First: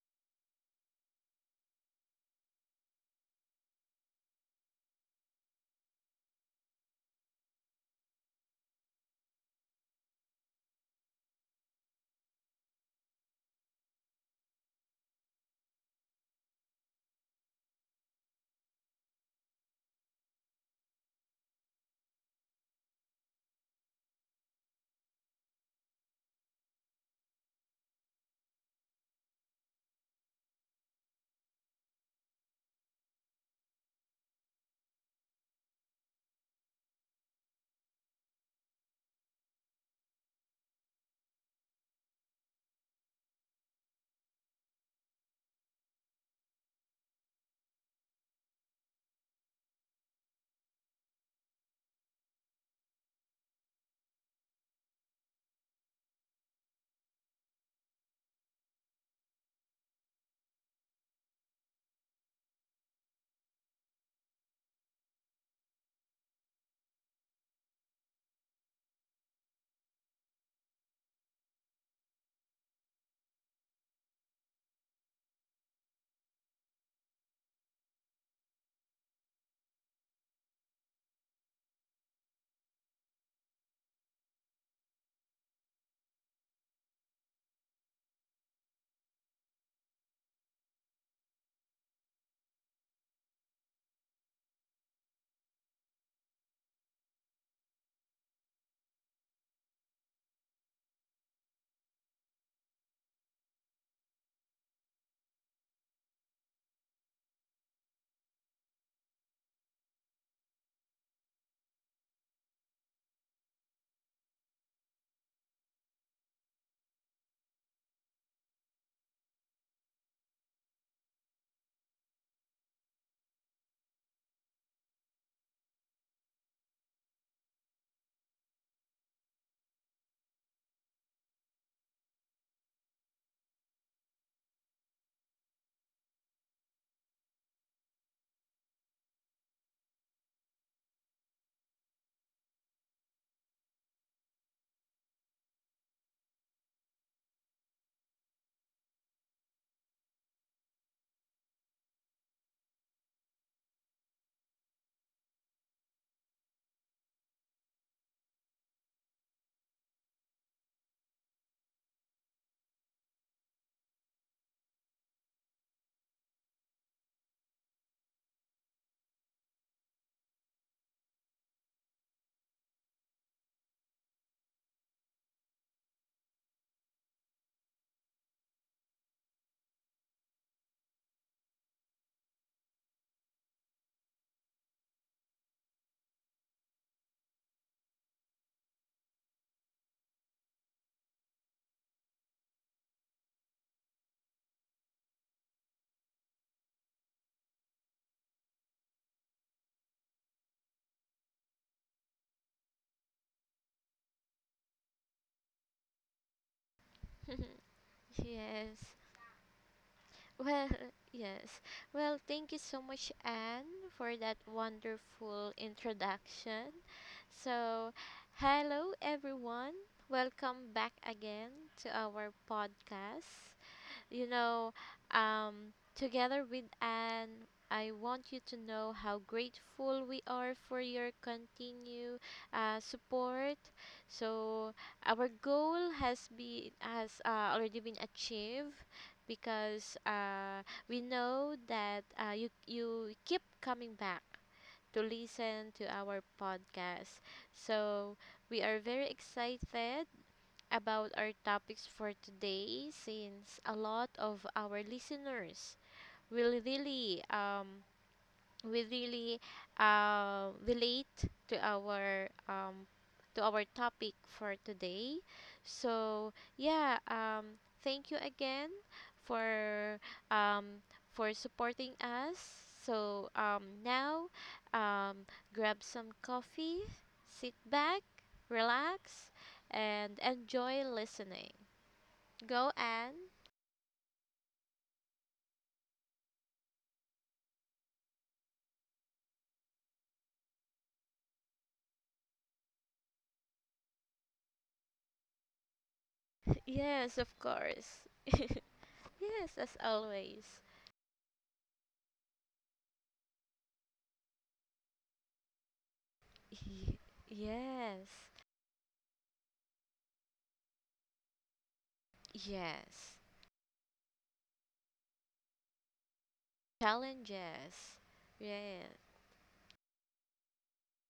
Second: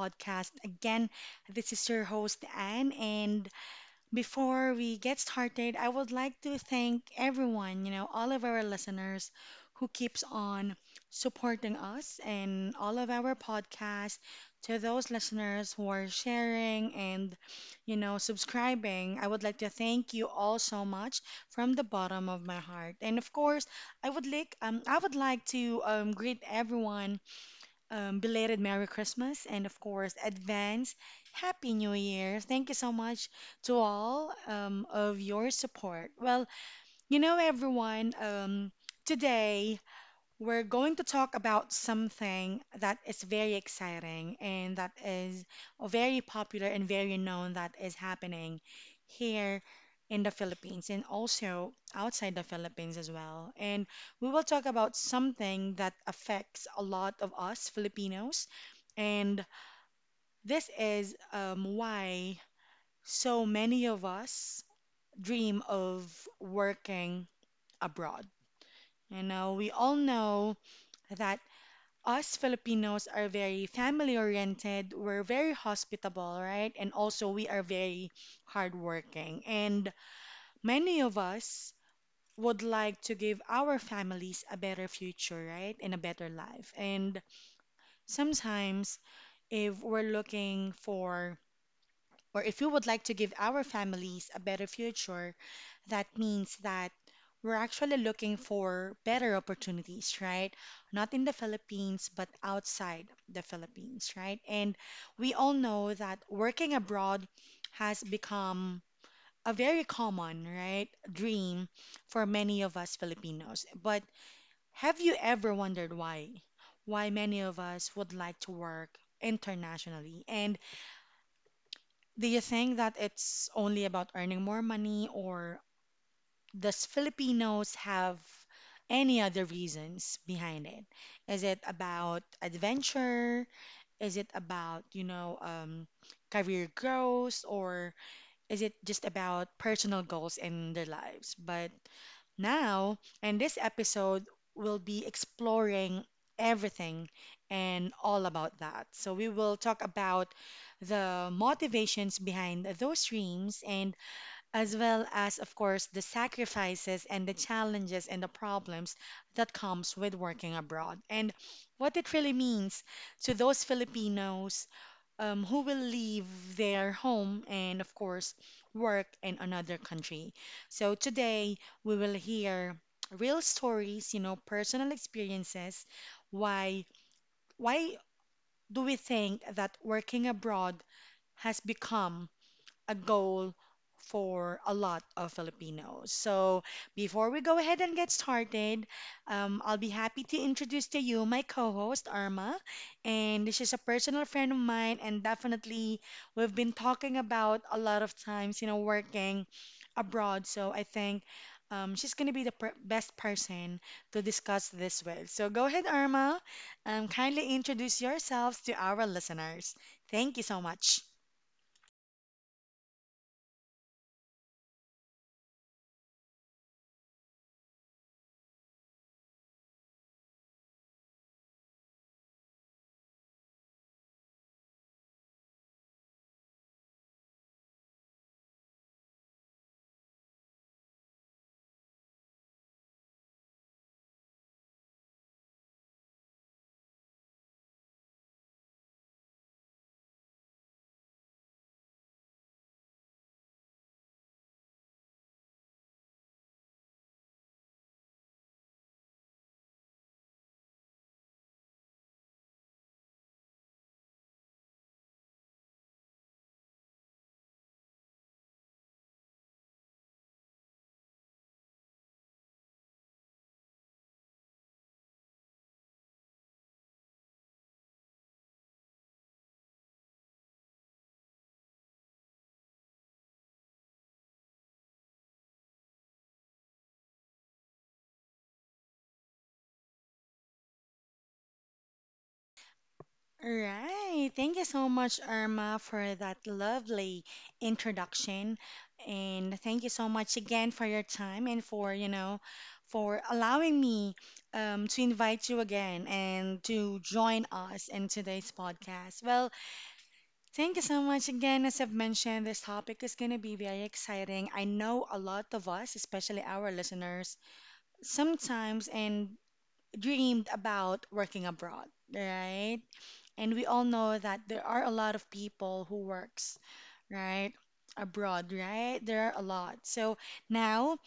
podcast. Again, this is your host, Anne, and before we get started, I would like to thank everyone, all of our listeners who keeps on supporting us and all of our podcasts, to those listeners who are sharing and, subscribing. I would like to thank you all so much from the bottom of my heart. And of course, I would like to greet everyone belated Merry Christmas and, of course, advance Happy New Year. Thank you so much to all of your support. Well, everyone, today we're going to talk about something that is very exciting and that is very popular and very known that is happening here in the Philippines and also outside the Philippines as well. And we will talk about something that affects a lot of us Filipinos. And this is why so many of us dream of working abroad. You know, we all know that us Filipinos are very family oriented, we're very hospitable, right? And also we are very hardworking. And many of us would like to give our families a better future, right? And a better life. And sometimes if we're looking for or if you would like to give our families a better future, that means that we're actually looking for better opportunities, right? Not in the Philippines, but outside the Philippines, right? And we all know that working abroad has become a very common, right, dream for many of us Filipinos. But have you ever wondered why? Why many of us would like to work internationally? And do you think that it's only about earning more money, or does Filipinos have any other reasons behind it? Is it about adventure? Is it about, career growth, or is it just about personal goals in their lives? But now, in this episode, we'll be exploring everything and all about that. So, we will talk about the motivations behind those dreams and as well as of course the sacrifices and the challenges and the problems that comes with working abroad and what it really means to those Filipinos who will leave their home and, of course, work in another country. So today we will hear real stories, you know, personal experiences. Why, why do we think that working abroad has become a goal for a lot of Filipinos. So, before we go ahead and get started, I'll be happy to introduce to you my co host, Arma. And this is a personal friend of mine, and definitely we've been talking about a lot of times, you know, working abroad. So, I think she's going to be the best person to discuss this with. So, go ahead, Arma. Kindly introduce yourselves to Yes. our listeners. Thank you so Well, much. yes. Well, thank you so much, Anne, for that wonderful introduction. So, hello, everyone. Welcome back again to our podcast. You know, Together with Anne, I want you to know how grateful we are for your continued support. So our goal has been has already been achieved because we know that you keep coming back to listen to our podcast. So we are very excited about our topics for today, since a lot of our listeners will really we really relate to our topic for today. So yeah, thank you again for um, for supporting us. So now, um, grab some coffee, sit back, relax, and enjoy listening. Go and Right. Thank you so much, Irma, for that lovely introduction. And thank you so much again for your time and for, you know, for allowing me to invite you again and to yes, of join us course, in today's podcast. Well, yes, as always. thank you so much again. As I've mentioned, this topic is going to be very exciting. I know a lot of us, especially our listeners, Yes. sometimes and dreamed about working abroad, right? Yes. And we all know that there are a lot of people who works, right? Challenges. Abroad, Yeah. right? There are a lot. So now,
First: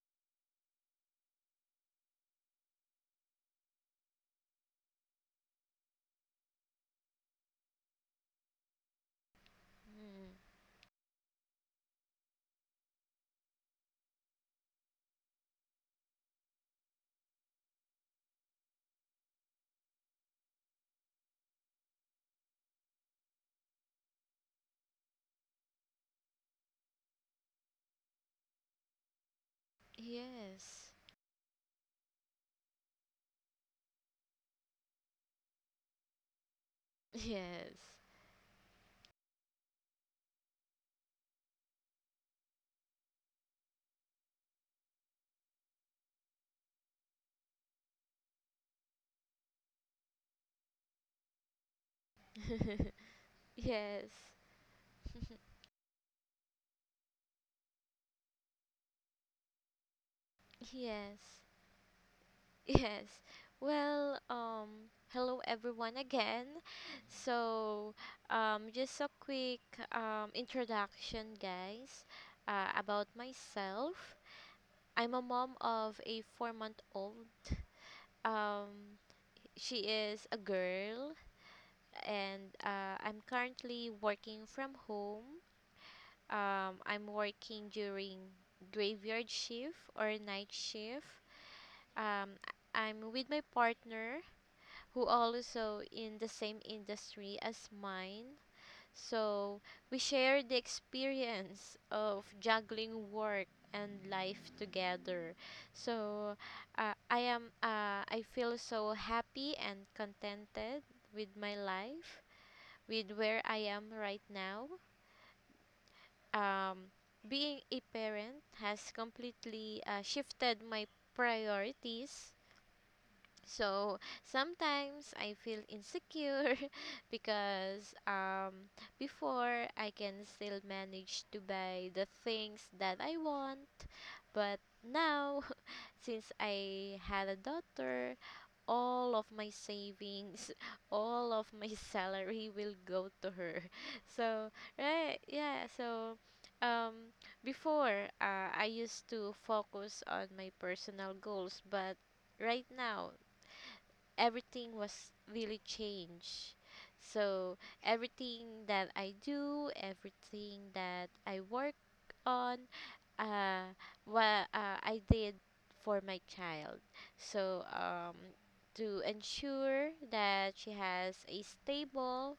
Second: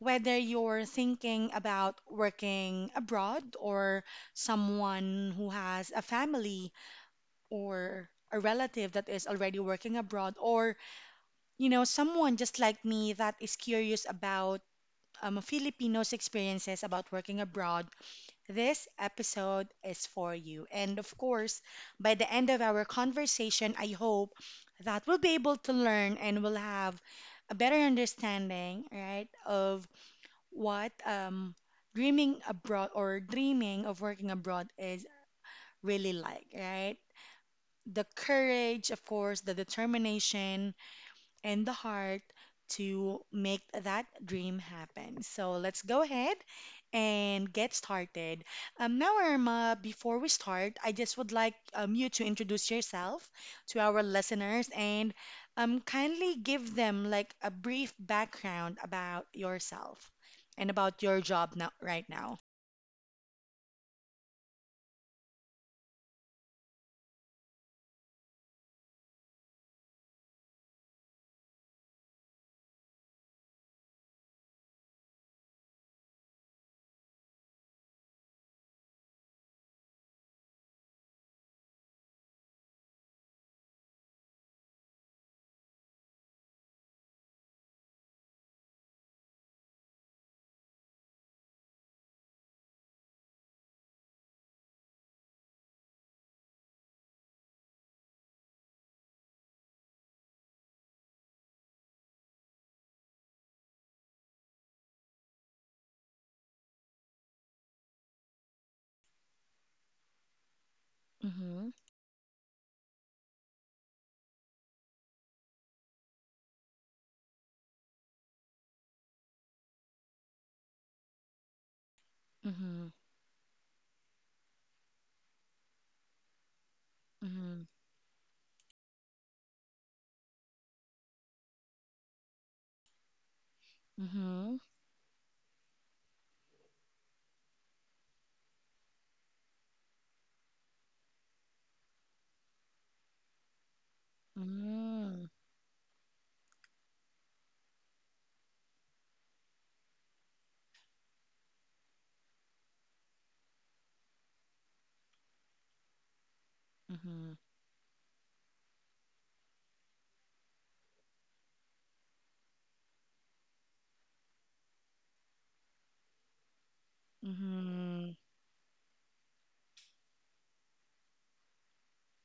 whether you're thinking about working abroad or someone who has a family or a relative that is already working Mm. abroad or, you know, someone just like me that is curious about Filipinos' experiences about working abroad this episode is for you. And of course, by the end of our conversation, I hope that we'll be able to learn and we'll have a better understanding, right, of Yes. what dreaming abroad or dreaming of working abroad is really like, right? Yes. The courage, of course, the determination, and the heart to make that dream happen. So let's go ahead and get started. Now, Irma, before we start, I just would like you to introduce yourself to our yes. listeners and kindly give them like a brief background about yourself and about your Yes. job now, right now. Yes. Well, hello everyone again. So, just a quick introduction, guys, about myself. I'm a mom of a 4-month-old. Um she is a girl, and I'm currently working from home. I'm working during graveyard shift or night shift. Um, I'm with my partner, who also in the same industry as mine. So we share the experience of juggling work and life together. So I feel so happy and contented with my Mm-hmm. life, with where I am right now. Um, Being a parent has completely shifted my priorities. Mm-hmm. So sometimes I feel insecure, Mm-hmm. because before I can still manage to buy the things that I want, but Mm-hmm. now since I had a daughter, all of my savings, all of my salary will go to her. So, right, Mm-hmm. yeah, so um before I used to focus on my personal goals, but right now everything was really changed. So everything that I do, everything that I work on, uh, what I did for my child. So Mm-hmm. to ensure that she has a stable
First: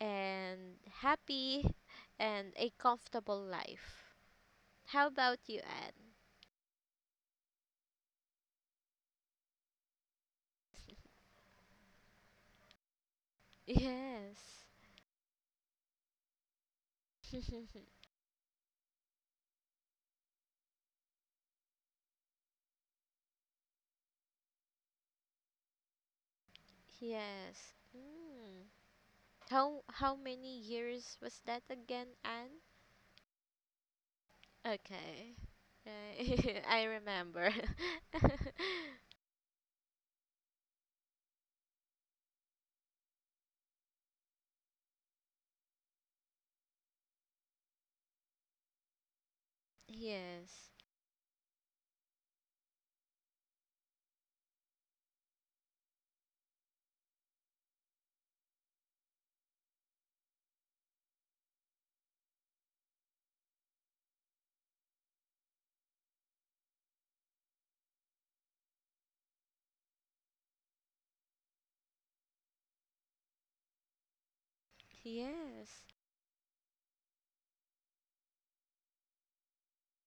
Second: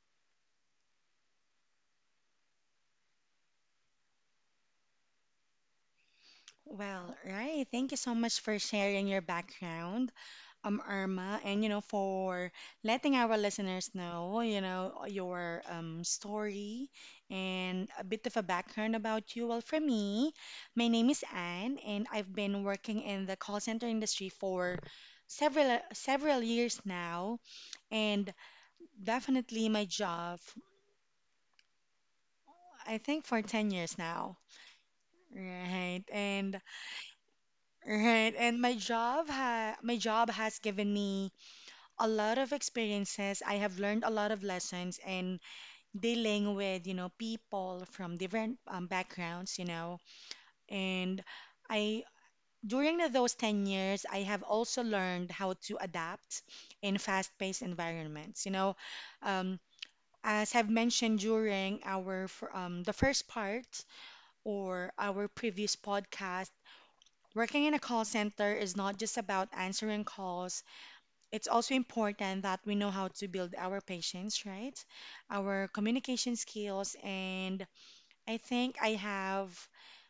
and happy and a comfortable life. How about you, Anne? Well, right. Thank you so much for sharing your background, Irma, and you know for letting our listeners know, you know, your story Yes. and a bit of a background about you. Well, for me, my name is Anne, and I've been working in the call center industry for several years now, yes. and Mm. definitely How my how job, many years was that again, Anne? I think for 10 years now. Okay. Right. And Right. I remember. right, and my job has given me a lot of experiences. I have learned a lot of lessons in dealing with, you know, people from different backgrounds, you know. yes. And I during those 10 years, I have also learned how to adapt in fast-paced environments, you know. Um, as I've mentioned during our the first part or our previous podcast, working in a call center is not just about answering calls. It's also important that we know how to build our patience, right? Our Yes. communication skills. And I think I have,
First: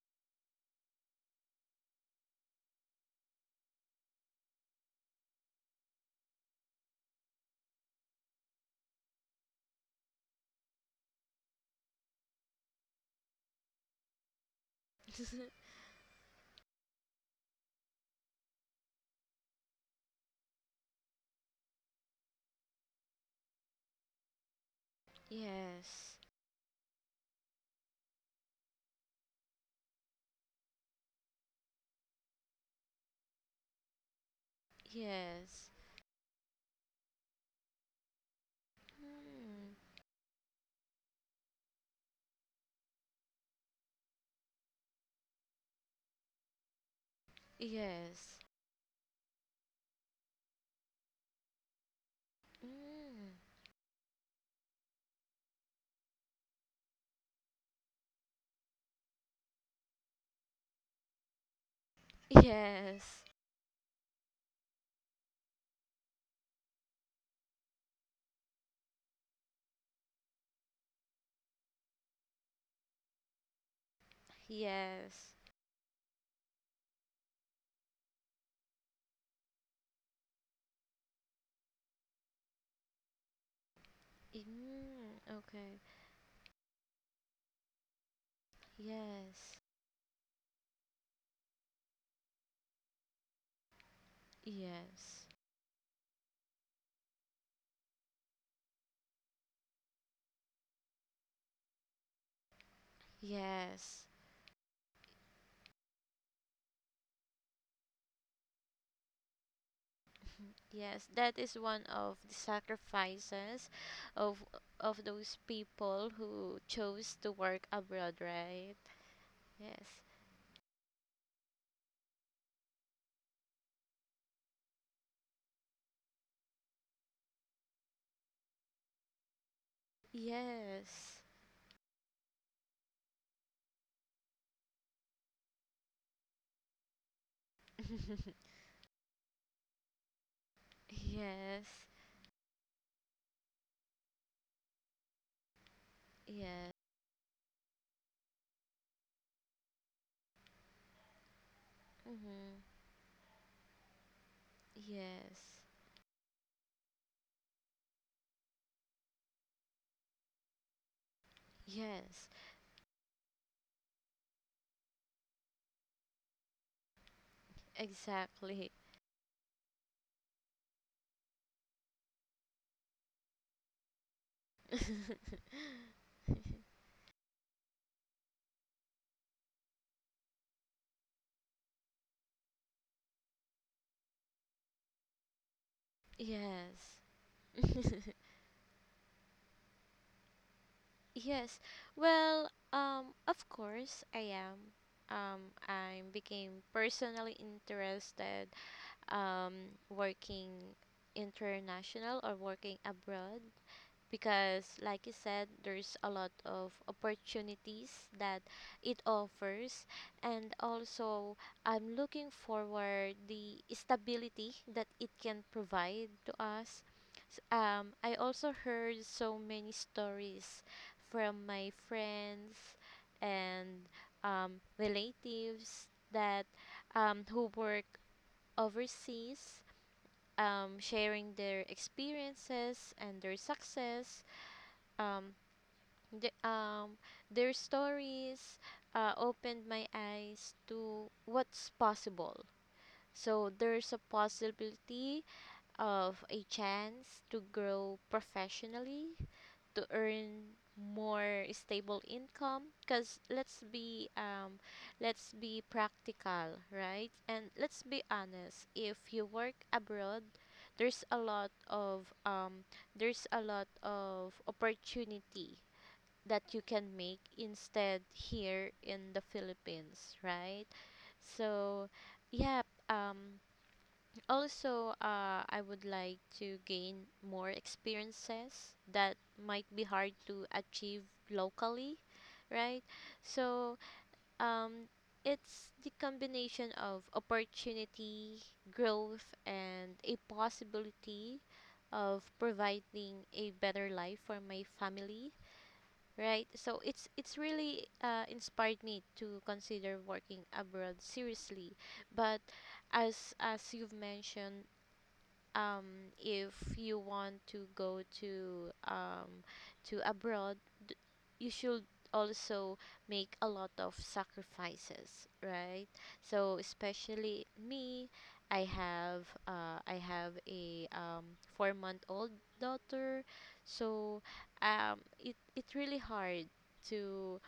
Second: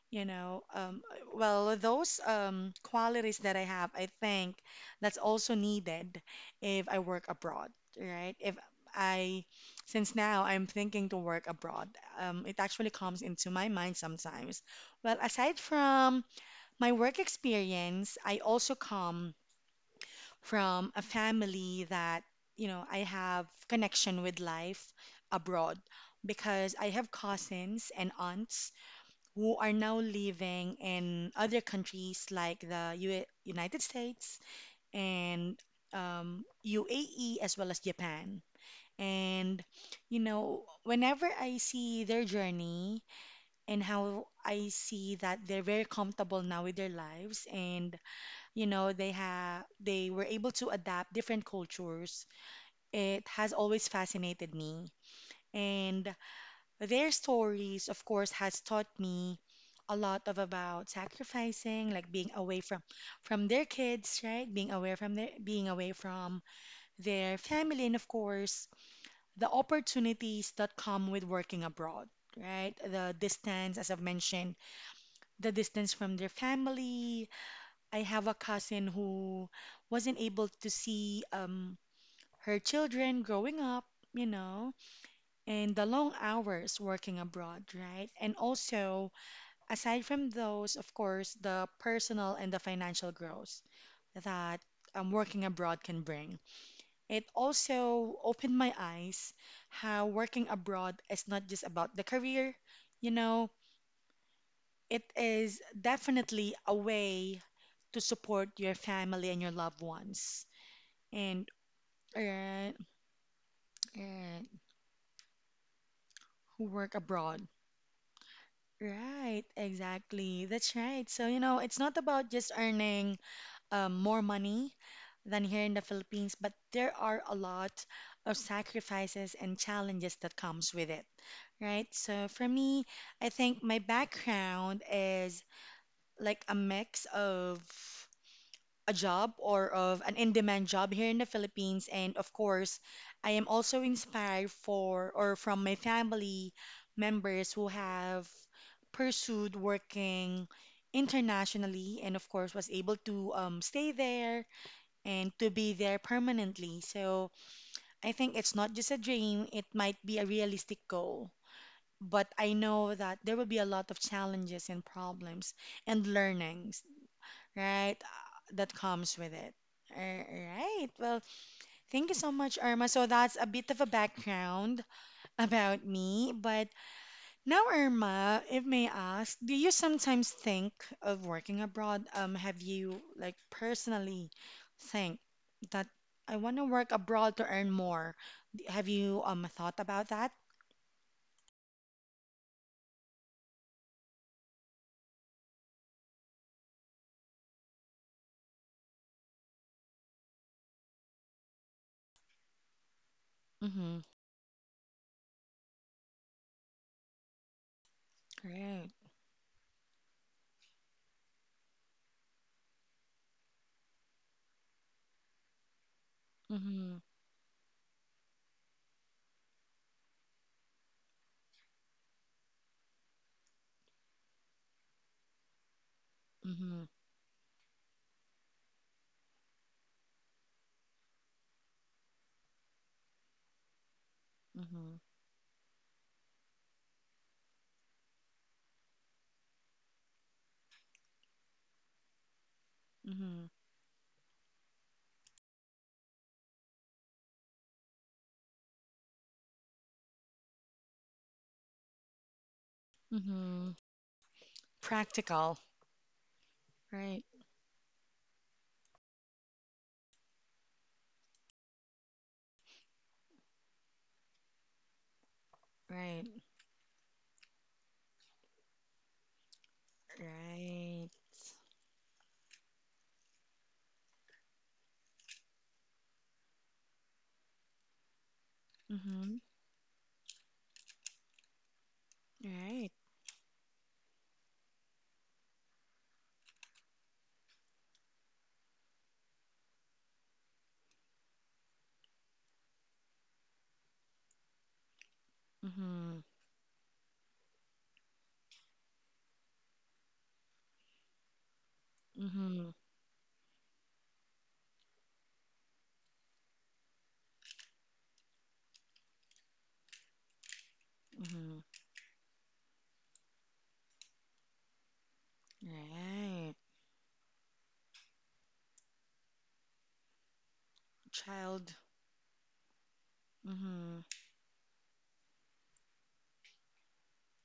you know, um, those qualities that I have, I think that's also needed if I work abroad, right? If I, since now I'm thinking to work abroad, it actually comes into my mind sometimes. Well, aside from my work experience, I also come from a family that, you know, I have connection with life abroad Yes. because I have cousins and aunts who are now living in other countries like the U United States and Yes. UAE as well as Japan. And, Mm. you know, whenever I see their journey and how I see that they're very comfortable now with their lives and Yes. you know they were able to adapt different cultures, it Mm. has always fascinated me, and their stories of course has taught me a lot of about sacrificing, like being away Yes. from their kids, right, being away from their being away from their family, and of course the opportunities that come with working abroad, right, the distance, as I've mentioned, Yes. the distance from their family. I have a cousin who wasn't able to see her children growing up, you know, Mm. and Okay. the long hours working abroad, right? And also, Yes. aside from those, of course, the personal and the financial growth that Yes. working abroad can bring. It also opened my eyes how working abroad is not just about the career, you know, Yes. it is definitely a way to support your family and your loved ones Mm, yes, that and is one of the and sacrifices of and of those people who who work chose to abroad. work abroad, right? Right, Yes. exactly. That's right. So, you know, it's not about just earning more money than here in the Philippines, but there are a lot of sacrifices and challenges that comes with it, Yes. right? So for me, I think my background is like a mix of a job or of an in-demand job here in the yes. Philippines. And of course, I am also inspired for or from my family Yes. members who have pursued working internationally and of course Mm-hmm. was able to stay there and to Yes. be there permanently. So I think it's not just a dream, it might be a realistic goal. But Yes. I know that there will be a lot of challenges and problems and learnings, right, Exactly. that comes with it. All right. Well, thank you so much, Irma. So that's a bit of a background about me. But now, Irma, if may ask, do you sometimes think of working abroad? Have you like personally think that I want to work Yes. abroad to earn more? Have you thought about that? Yes. Well, of course I am. Um, I became personally interested working international or working abroad, Mm-hmm. because like you said there's a lot of opportunities that Great. it offers, and also I'm looking forward the stability that it can provide to us. Mm-hmm. I also heard so many stories from my friends and um, relatives that Mm-hmm. Who work overseas, sharing their experiences and their success, Mm-hmm. um, the, um, their stories opened my eyes to what's possible. Mm-hmm. So there's a possibility of a chance to grow professionally, to earn more stable income, because let's Mm-hmm. be um let's be Practical. practical, right? Right. And let's be honest, if you work abroad, there's a lot of there's a lot of opportunity Right. that you can make instead here in the Philippines, right? Right. So yeah, um also, I would like to gain more experiences that Mm-hmm. might be hard to achieve locally, right? Right. So, um, it's the combination of opportunity, growth, and a possibility of providing a better life for my family, Mm-hmm. right? So it's really inspired me to consider working abroad seriously, but Mm-hmm. as you've mentioned, if you want to go to abroad, d- you Mm-hmm. should also make a lot of sacrifices, right? So Right. especially me, I have a four Child. month old daughter, Mm-hmm. so it really hard to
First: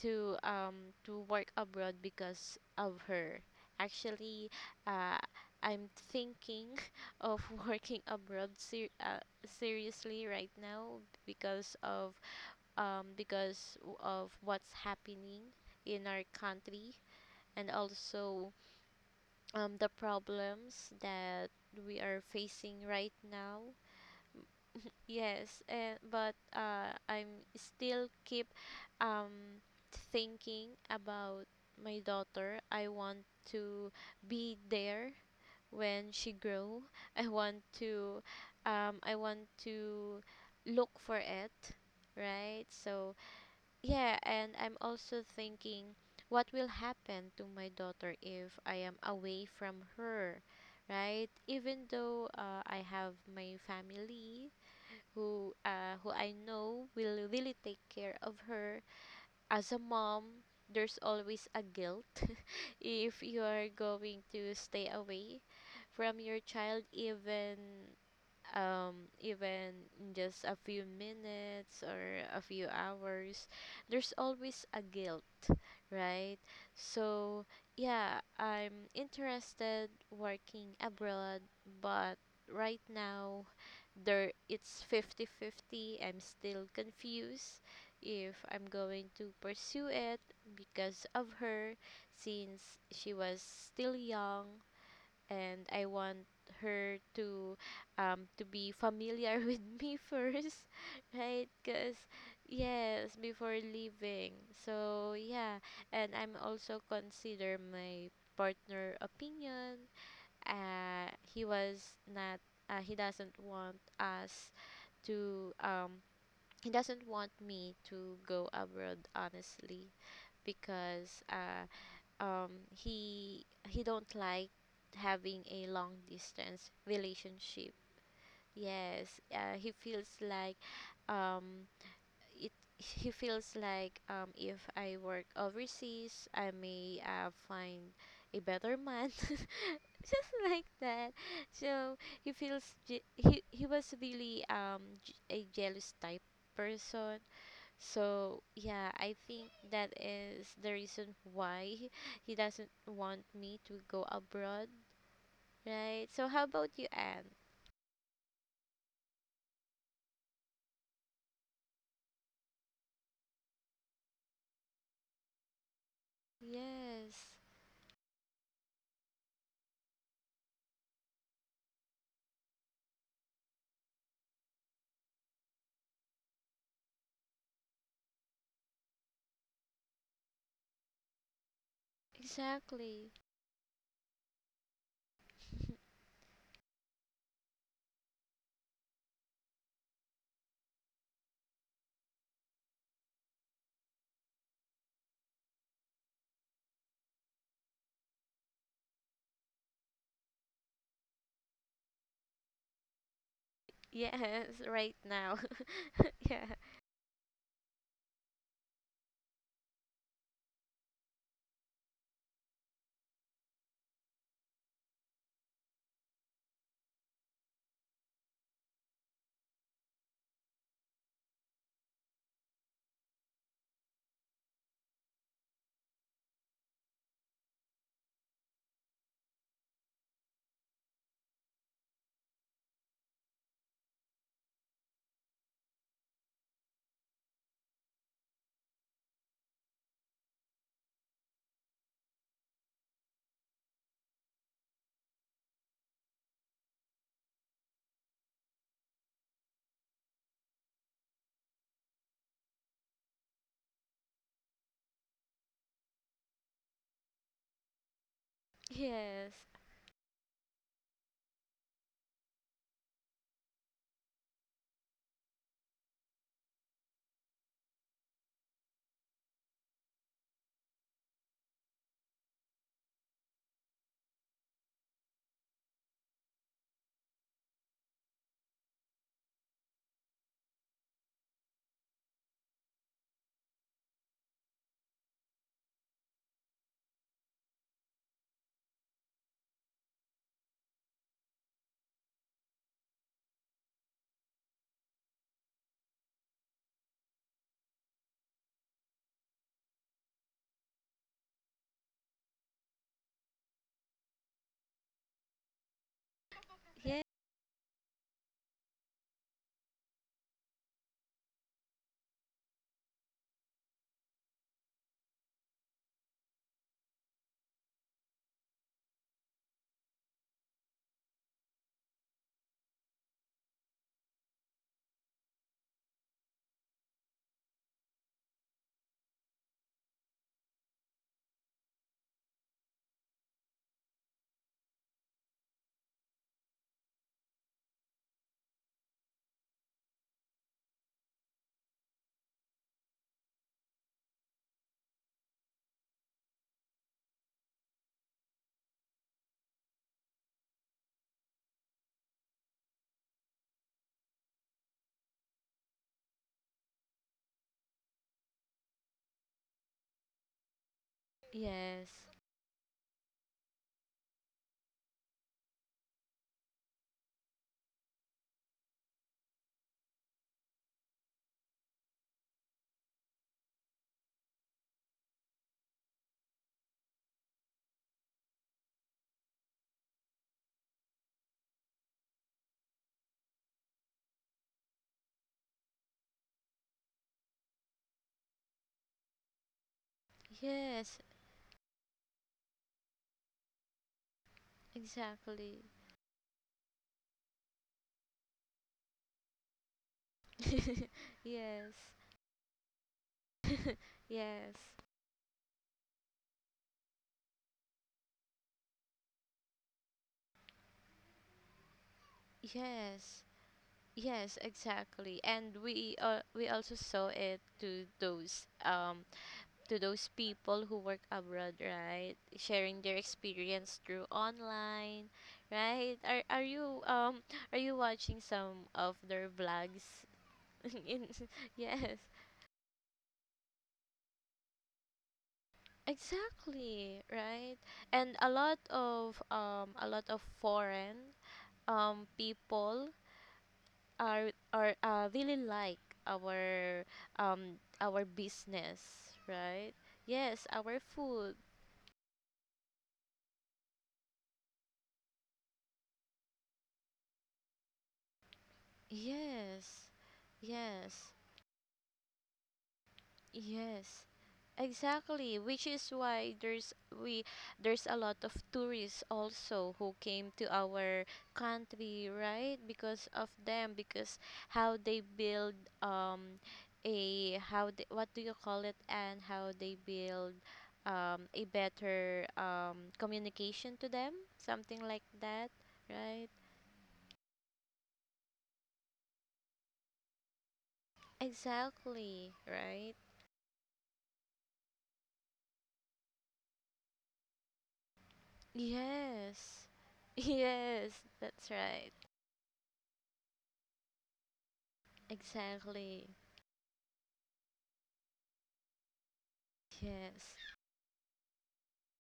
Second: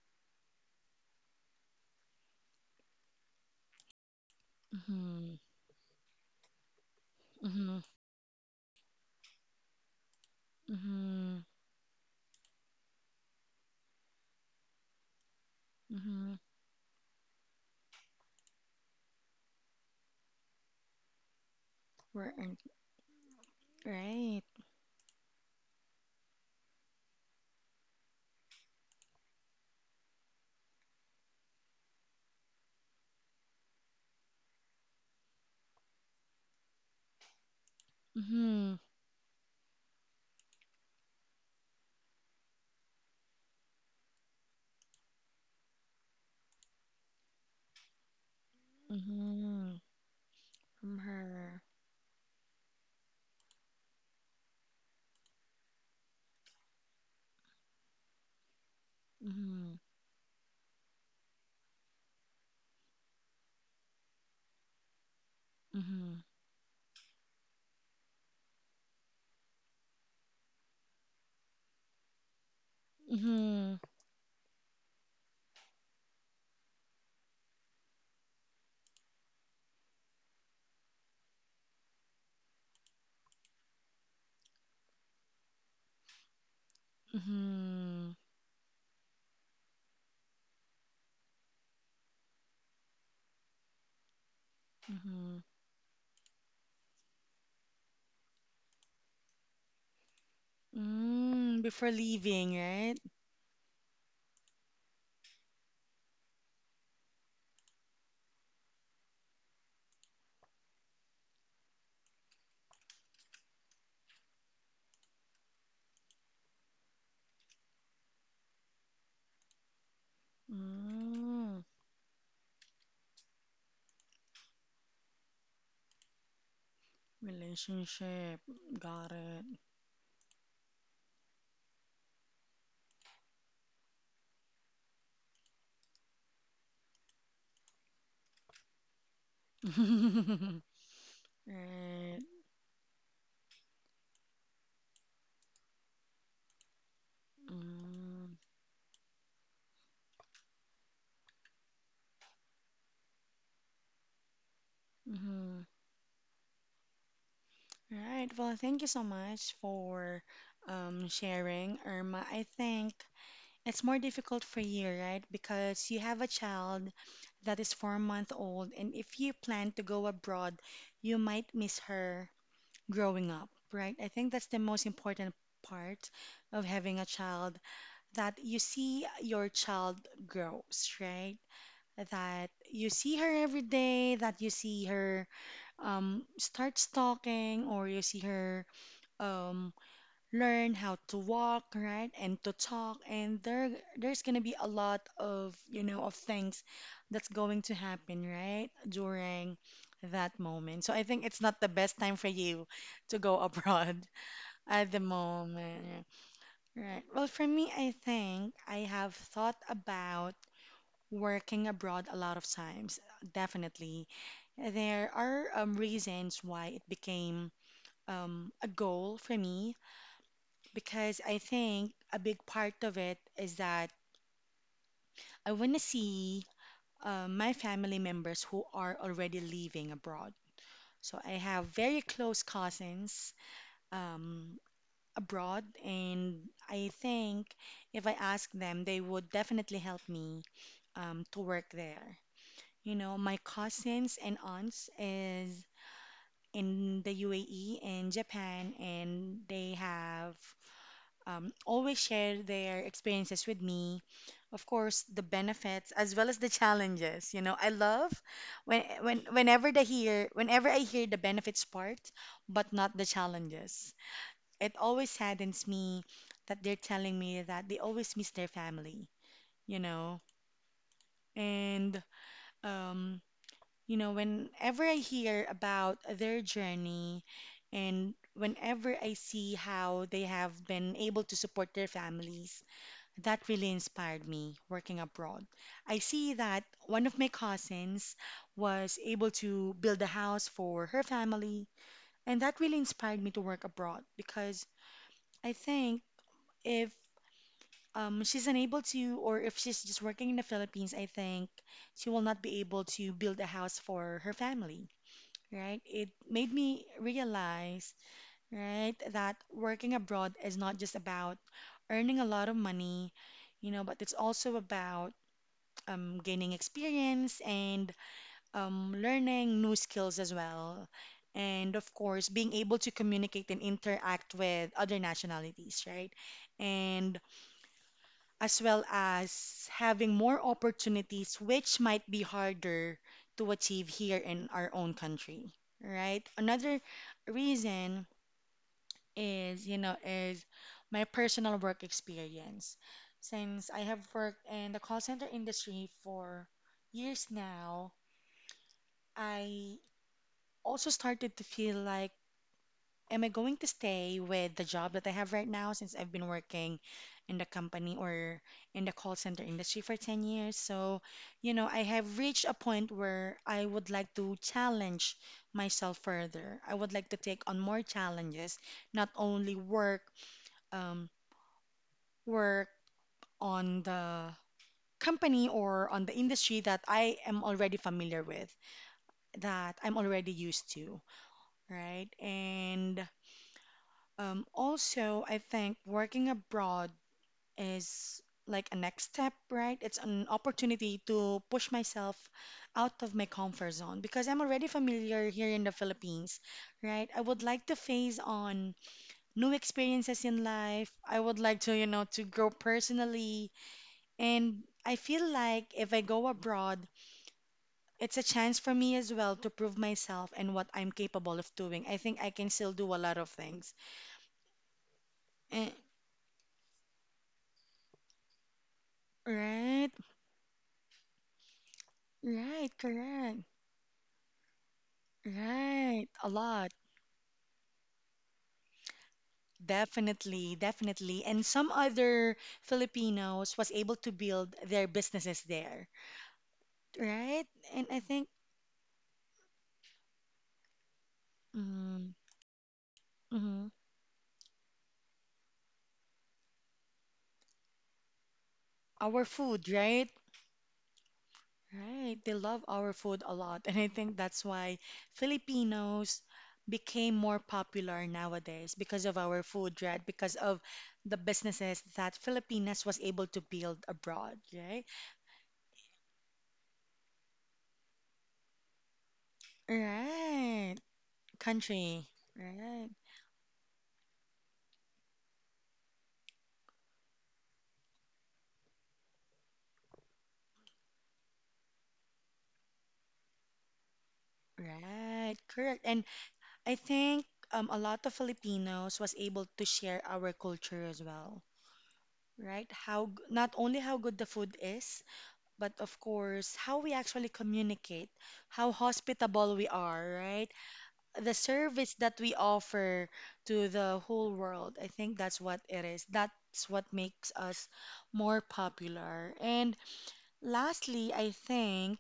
to work abroad because of her. Actually, uh, Mm-hmm. I'm thinking of Mm-hmm. working abroad seriously right now, Mm-hmm. because of of what's happening in our Mm-hmm. country, and also the problems that we are We're in- facing right now. right. Yes, and but I'm still keep um thinking about my daughter. I want to be there when she grow. I want to Mm-hmm. I want to look for it, right? So yeah, and I'm also thinking what will happen to my daughter if I am away Mm-hmm. from her, From right? her. Even though I have my family, who I know will really take care of her. As Mm-hmm. a mom, there's always a guilt, if you are going to stay away Mm-hmm. from your child, even even in just a few minutes or a few hours. Mm-hmm. There's always a guilt, right? So yeah, I'm interested working abroad, but right now there it's 50/50. I'm still confused Mm-hmm. if I'm going to pursue it because of her, since she was still young, Mm-hmm. and I want her to to be familiar with me first, right? Mm, before Because, leaving, right? yes, before leaving, so yeah. And I'm also consider my partner opinion. He was not, he doesn't want us to, he doesn't want me to go abroad, honestly. Because Mm, he don't like having a long distance relationship. relationship. Got Yes, it. He feels like um it he feels like if I work overseas, I may find a better man, just like that. So Right. he feels, he was really a jealous type person. Mm, So yeah, I think that is the reason why he doesn't want me to go abroad, mhm. right? So how about you, Anne? Right. Well, thank you so much for sharing, Irma. I think it's more difficult for you, right? Because you have a child Yes, that is 4-month old, and if you plan to go abroad, you might miss her growing up, right? I think that's the most important part of having a child that you see your child grows, right? That you exactly. see her every day, that you see her starts talking or you see her um, learn how to walk, right, and to talk, and there's gonna be a lot of you know of things that's going to happen, right, during that moment. So I think it's not the best time for you to go abroad Yes, at right the now. moment. yeah. Right. Well, for me, I think I have thought about working abroad a lot of times, definitely. There are reasons why it became a goal for me because I think a big part of it is that I want to see my family members who are already living abroad. So I have very close cousins um, abroad, and I think if I ask them, they would definitely help me to work there. You know, my cousins and aunts is in the UAE and Japan, and they have always shared their experiences with me. Of course, the benefits as well as the challenges. You know, I love when Yes. Whenever I hear the benefits part, but not the challenges. It always saddens me that they're telling me that they always miss their family. You know, and um Whenever I hear about their journey and whenever I see how they have been able to support their families, that really inspired me working abroad. I see that one of my cousins was able to build a house for her family, and that really inspired me to work abroad because I think if she's unable to, or if she's just working in the Philippines, I think she will not be able to build a house for her family, right? It made me Yes. realize, right, that working abroad is not just about earning a lot of money, you know, but it's also about gaining experience and learning new skills as well. And of course, being able to communicate and interact with other nationalities, right? And as well as having more opportunities which might be harder to achieve here in our own country, right? Another reason is my personal work experience. Since I have worked in the call center industry for years now, I also started to feel like, am I going to stay with the job that I have right now since I've been working in the company or in the call center industry for 10 years? So, you know, I Yes. have reached a point where I would like to challenge myself further. I would like to take on more challenges, not only um, work on the company or on the industry that I am already familiar with, that I'm already used to, right? And Also, I think working abroad is like a next step, right? It's an Yes. opportunity to push myself out of my comfort zone because I'm already familiar here Exactly. in the Philippines, right? I would like to phase on new experiences in life. I would like yes. to, to grow personally. yes. And I feel like if I go abroad, it's a chance for me as well to prove myself and what I'm capable of doing. I think I can still do a lot Yes. of things. Yes, exactly. And Eh, we also saw it to those um to Right. those people who work abroad, right? Right, Sharing their correct. experience through online, right? Right, Are a are lot. you are you watching some of their vlogs? Definitely, In, definitely. And some yes, other Filipinos was able to build their businesses there, exactly, right? right? And I And think a lot of foreign mm, people mhm, are really like our our business, our food, right? right? Yes, our food. Right. They love our food a lot. And I think that's why Filipinos became more popular nowadays because of our food, Yes. right? Because of Yes. the businesses that Filipinas was able to build Yes, abroad, right? exactly. Which is why there's a lot of tourists also who came to Right. our Country. country, right? Right. Because of them, because how they build um a how they, what do you call it, and how they build a better communication to them, something like Right. that, Correct. And right? I think a lot of Filipinos was able to share our culture as well. Exactly, Right? right? Not only how good the food is, but of course how we actually communicate, how hospitable Yes. we are, right? Yes, The that's right. service that we offer to the whole world. I think that's what it is. Exactly. That's what makes us more popular. And Yes. lastly, I think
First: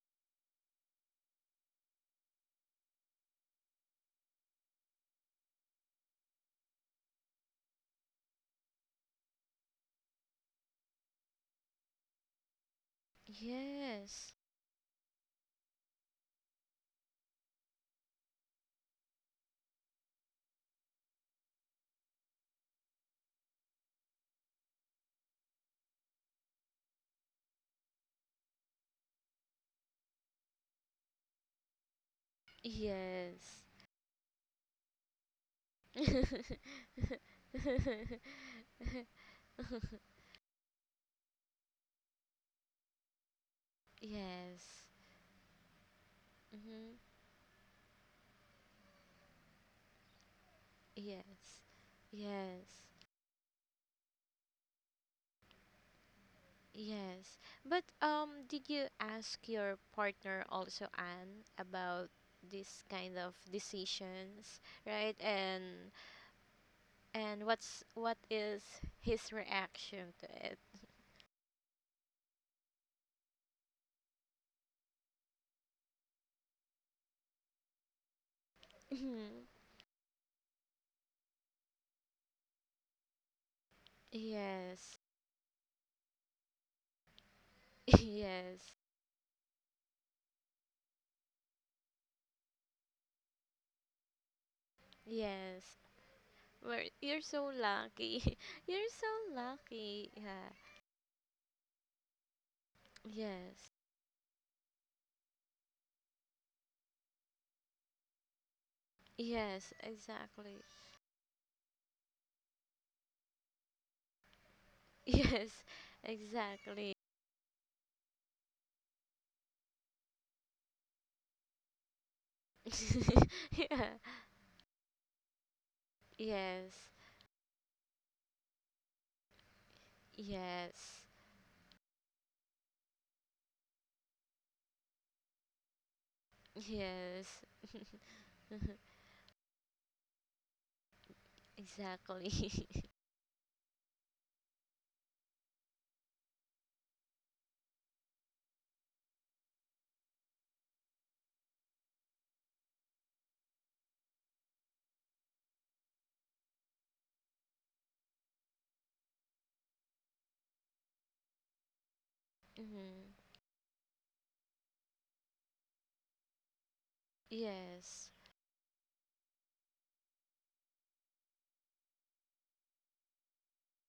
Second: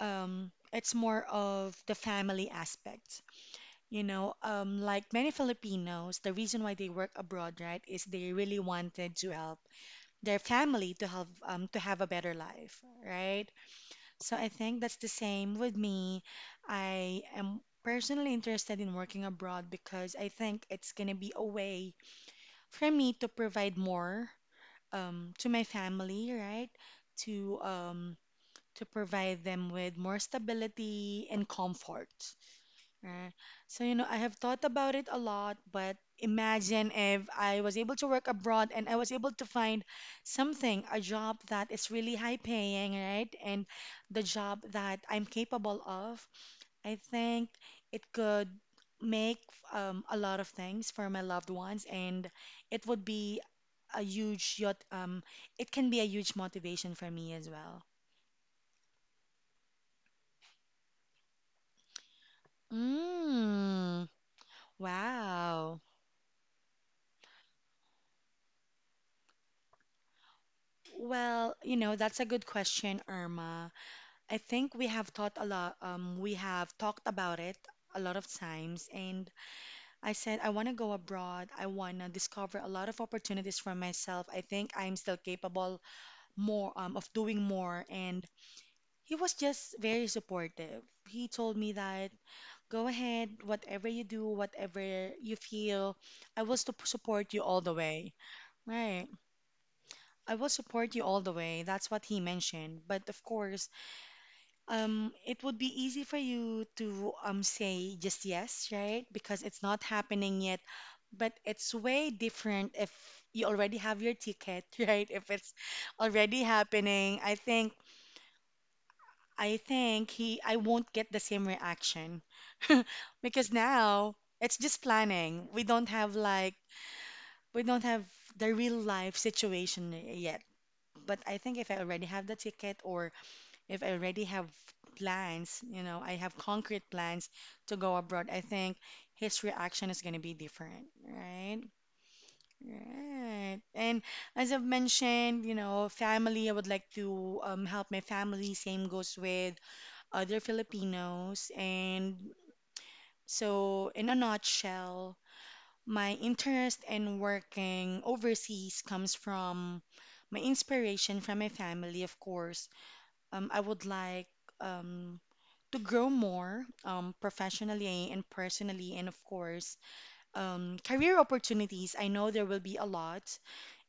it's more of the family aspect. You know, like many Filipinos, the reason why they work abroad, right, is they really wanted to help their family to have a better life, right? Yes. So I think that's the same with me. I am personally interested in working abroad because I think it's gonna be a way for me to provide more to my family, right? To um, to provide them with more stability and comfort. Right? Yes. So, you know, I have thought about it a lot, but imagine if I was yes. able to work abroad and I was Hmm. able to find something, a job that is really high paying, right? And the job Yes. that I'm capable of, I think it could make a lot of things for my loved Yes. ones and it would be a huge it can be a huge motivation for me Yes. as well. But did you ask your partner also, Anne, about this kind of Mm, decisions, right? wow. And what is his reaction to it? Well, you know, that's a good question, Irma. I think we have thought a lot, we have talked about it a lot of times, and I said I want to go abroad. I want to discover a lot of opportunities for myself. I think I'm yes. still capable more, of doing more, and yes. he was just very supportive. He told me that go ahead, whatever you do, whatever you Yes. feel, I will we you're support you so all the way. lucky. You're Right. so lucky. I will Yeah. support you all the way. That's what he mentioned. But of course, Yes. It would be easy for you to say just yes, right? Because it's Yes, not happening yet. exactly. But it's way different if you already have your ticket, right? If it's Yes, already exactly. happening, I think he I won't get the same reaction because yeah. now it's just planning. Yes. We don't have the real life situation yet. Yes. But I think if I already have the ticket or if I already have plans, you know, I have concrete Yes. plans to go abroad, I think his reaction is going to be different, right? exactly. Right. And as I've mentioned, you know, family, I would like to help my family. Same goes with other Filipinos. And so, in a nutshell, my interest in working overseas comes from my inspiration from my family, of course. hmm. I would like um, to grow more professionally Yes. and personally, and of course, career opportunities. I know there will be a lot,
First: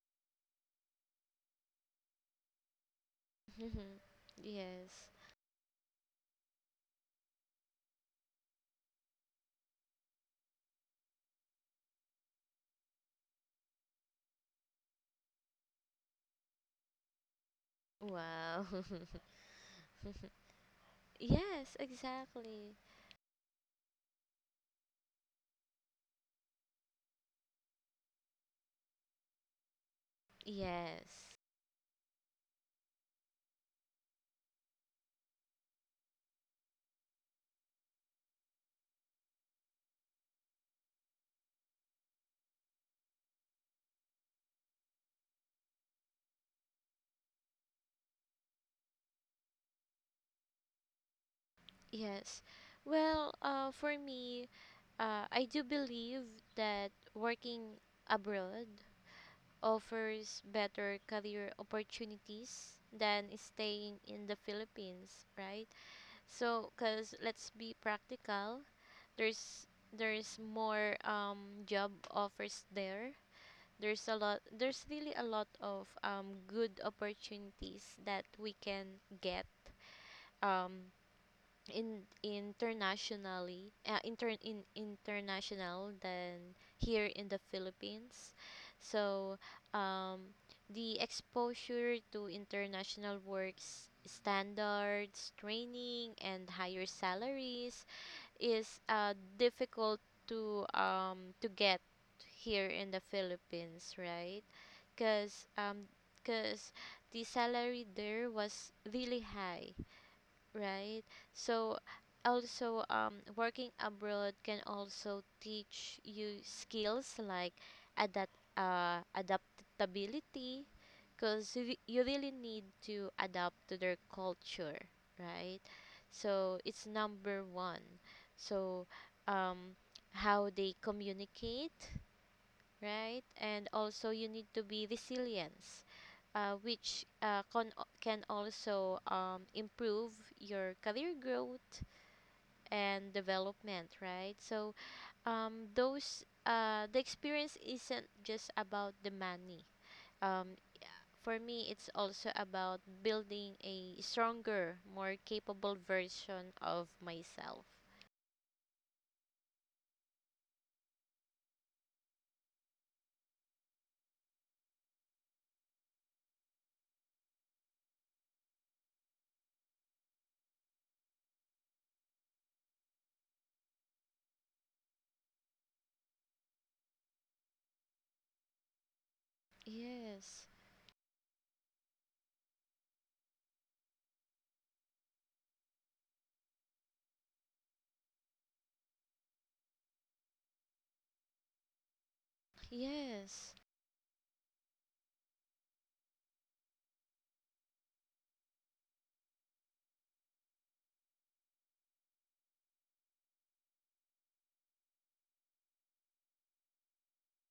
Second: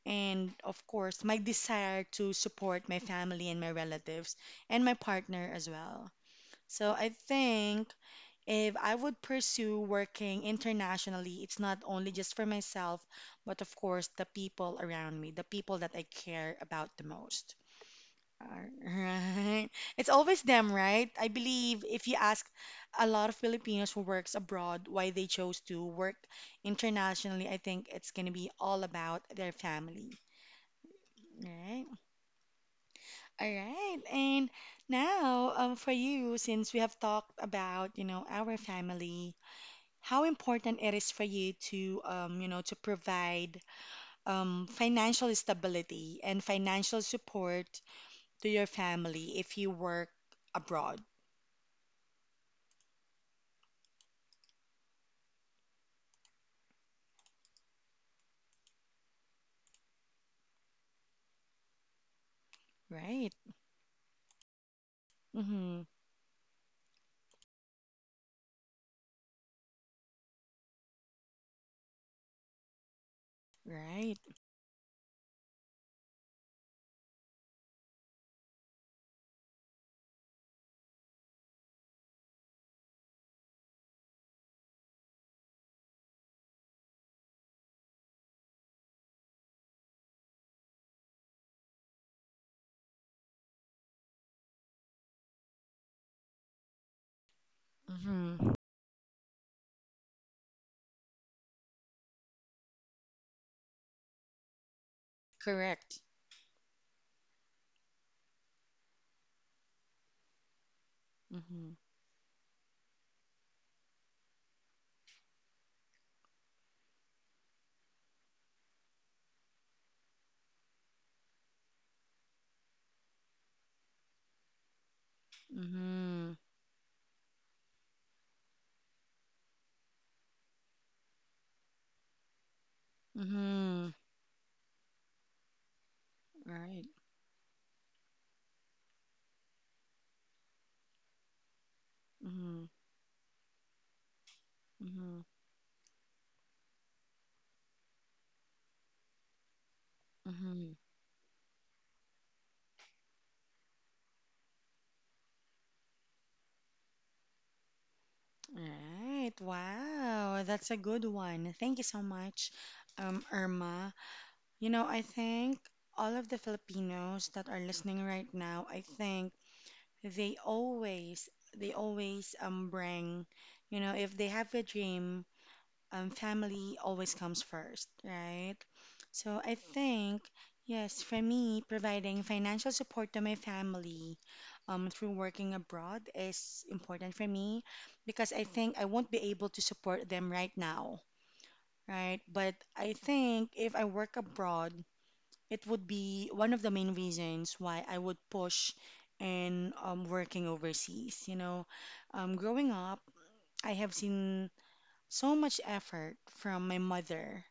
and of course, my desire to support my family and my Mhm. relatives and my Yes. partner as well. So I think if I would pursue working internationally, it's not only just for myself, but of course, the people around me, the people that I care about the most. Wow. Alright. It's always them, right? I yes, believe if you ask exactly. a lot of Filipinos who works abroad why they chose to work internationally, I think it's gonna be all about their family. Yes. Right. All right. And now, for you, since we have talked about, you know, our family, how important it is for you to, you know, to provide financial stability and financial support to your family if you work abroad. Yes. Well, for me, I do believe that working abroad offers better career opportunities Right. than staying in the Philippines, right? Mm-hmm. So, cause let's be practical. There's there's more job offers there. There's a Right. lot. There's really a lot of good opportunities that we can get. Um, in international than here in the Philippines. So um, the exposure to international works standards, training, and higher salaries Mm-hmm. is difficult to get here in the Philippines, right? Because Correct. 'cause the salary there was really high. Right. Mm-hmm. So also working abroad can also teach you skills like adaptability, because you really need to adapt to their culture, right? Mm-hmm. So it's number one. So um how they communicate, right? And Mm-hmm. also you need to be resilient, Right. which can also improve your career growth Mm-hmm. and development, right? So Mm-hmm. Those the experience isn't just about the money. Um, Mm-hmm. for me, it's also about building a stronger, more capable version of myself. Right. Wow. That's a good one. Thank you so much, Irma. You know, I think all of the Filipinos that are listening right now, I think they always, they always you know, if they have a dream, family always comes first, right? So I think, Yes, yes, for me, providing financial support to my family through working abroad is important for me because I think I won't be able to support them right now, right? But I think yes, if I work abroad, it would be one of the main reasons why I would push in working overseas. You know, growing up, I have seen so much effort from my mother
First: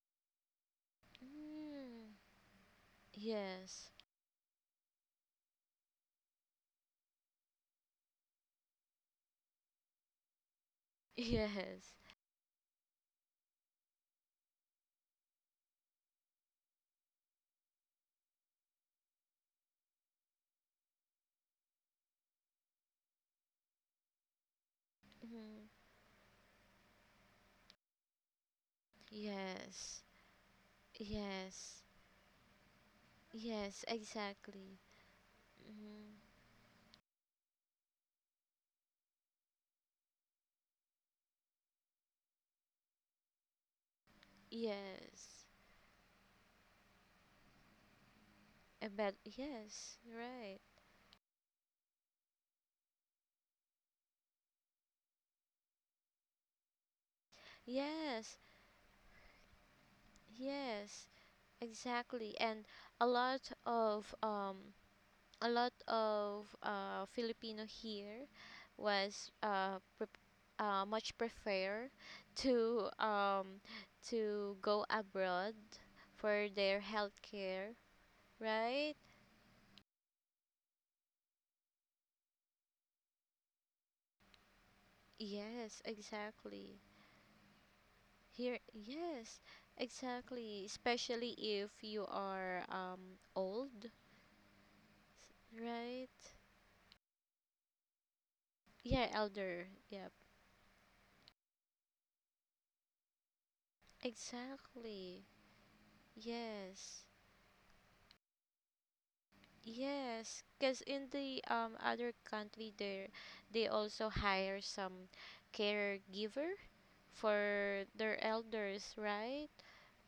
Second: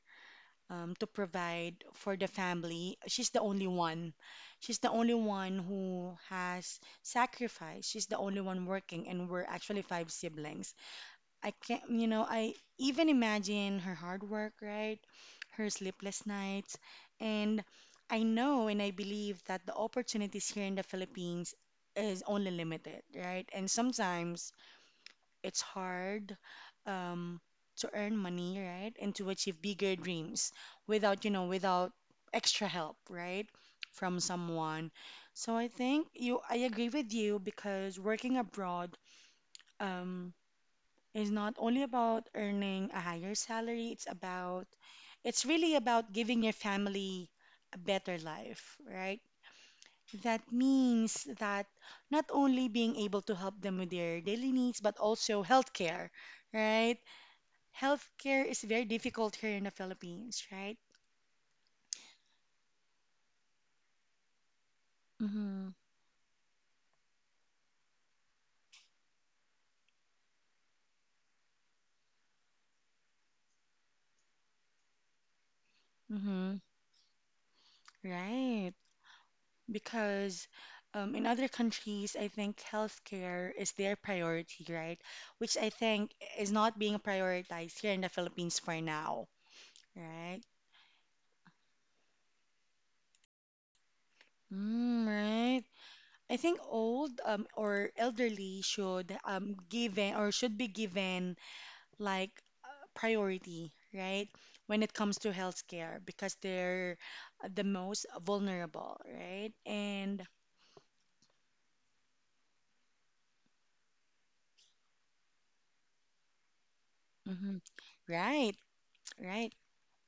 to provide mm. for the family. She's the only Yes, one. She's the only one who has sacrificed. She's the only one working, and we're actually 5 siblings. I can't, yes, you know, I even imagine her hard work, right? Her sleepless nights. And I know and I believe that the opportunities here in the Philippines is only limited, right? And sometimes it's mm. hard um, to earn money, right? And to achieve bigger Yes, dreams without, you know, yes. without extra help, right? Yes, From exactly. someone. So I think Hmm. you, I agree with you because working abroad um, is not only about earning a higher salary, it's Yes. it's really about giving your family a better life, A bad. right? Yes, That right. means that not only being able to help them with their daily needs, but also healthcare, right? Yes, Healthcare is very difficult here in the Philippines, right? yes, exactly. And a lot of um, a Mm-hmm. lot of Filipino here was uh, pre- much prefer to to go abroad for Mm-hmm. their healthcare, Right. right? Because in other countries, I think healthcare is their priority, right? Which I Yes, think is exactly. not being prioritized here in the Philippines Here, for now, yes, right? exactly. Especially if you are old, Mm, right. right? I think old or elderly Yeah, should elder. Yep. given or should be given like uh, priority, right? When it comes Exactly. to healthcare, because they're Yes. the most vulnerable, right? And Yes, because in the other country there they also hire some caregiver mhm, for their right, elders, right? right,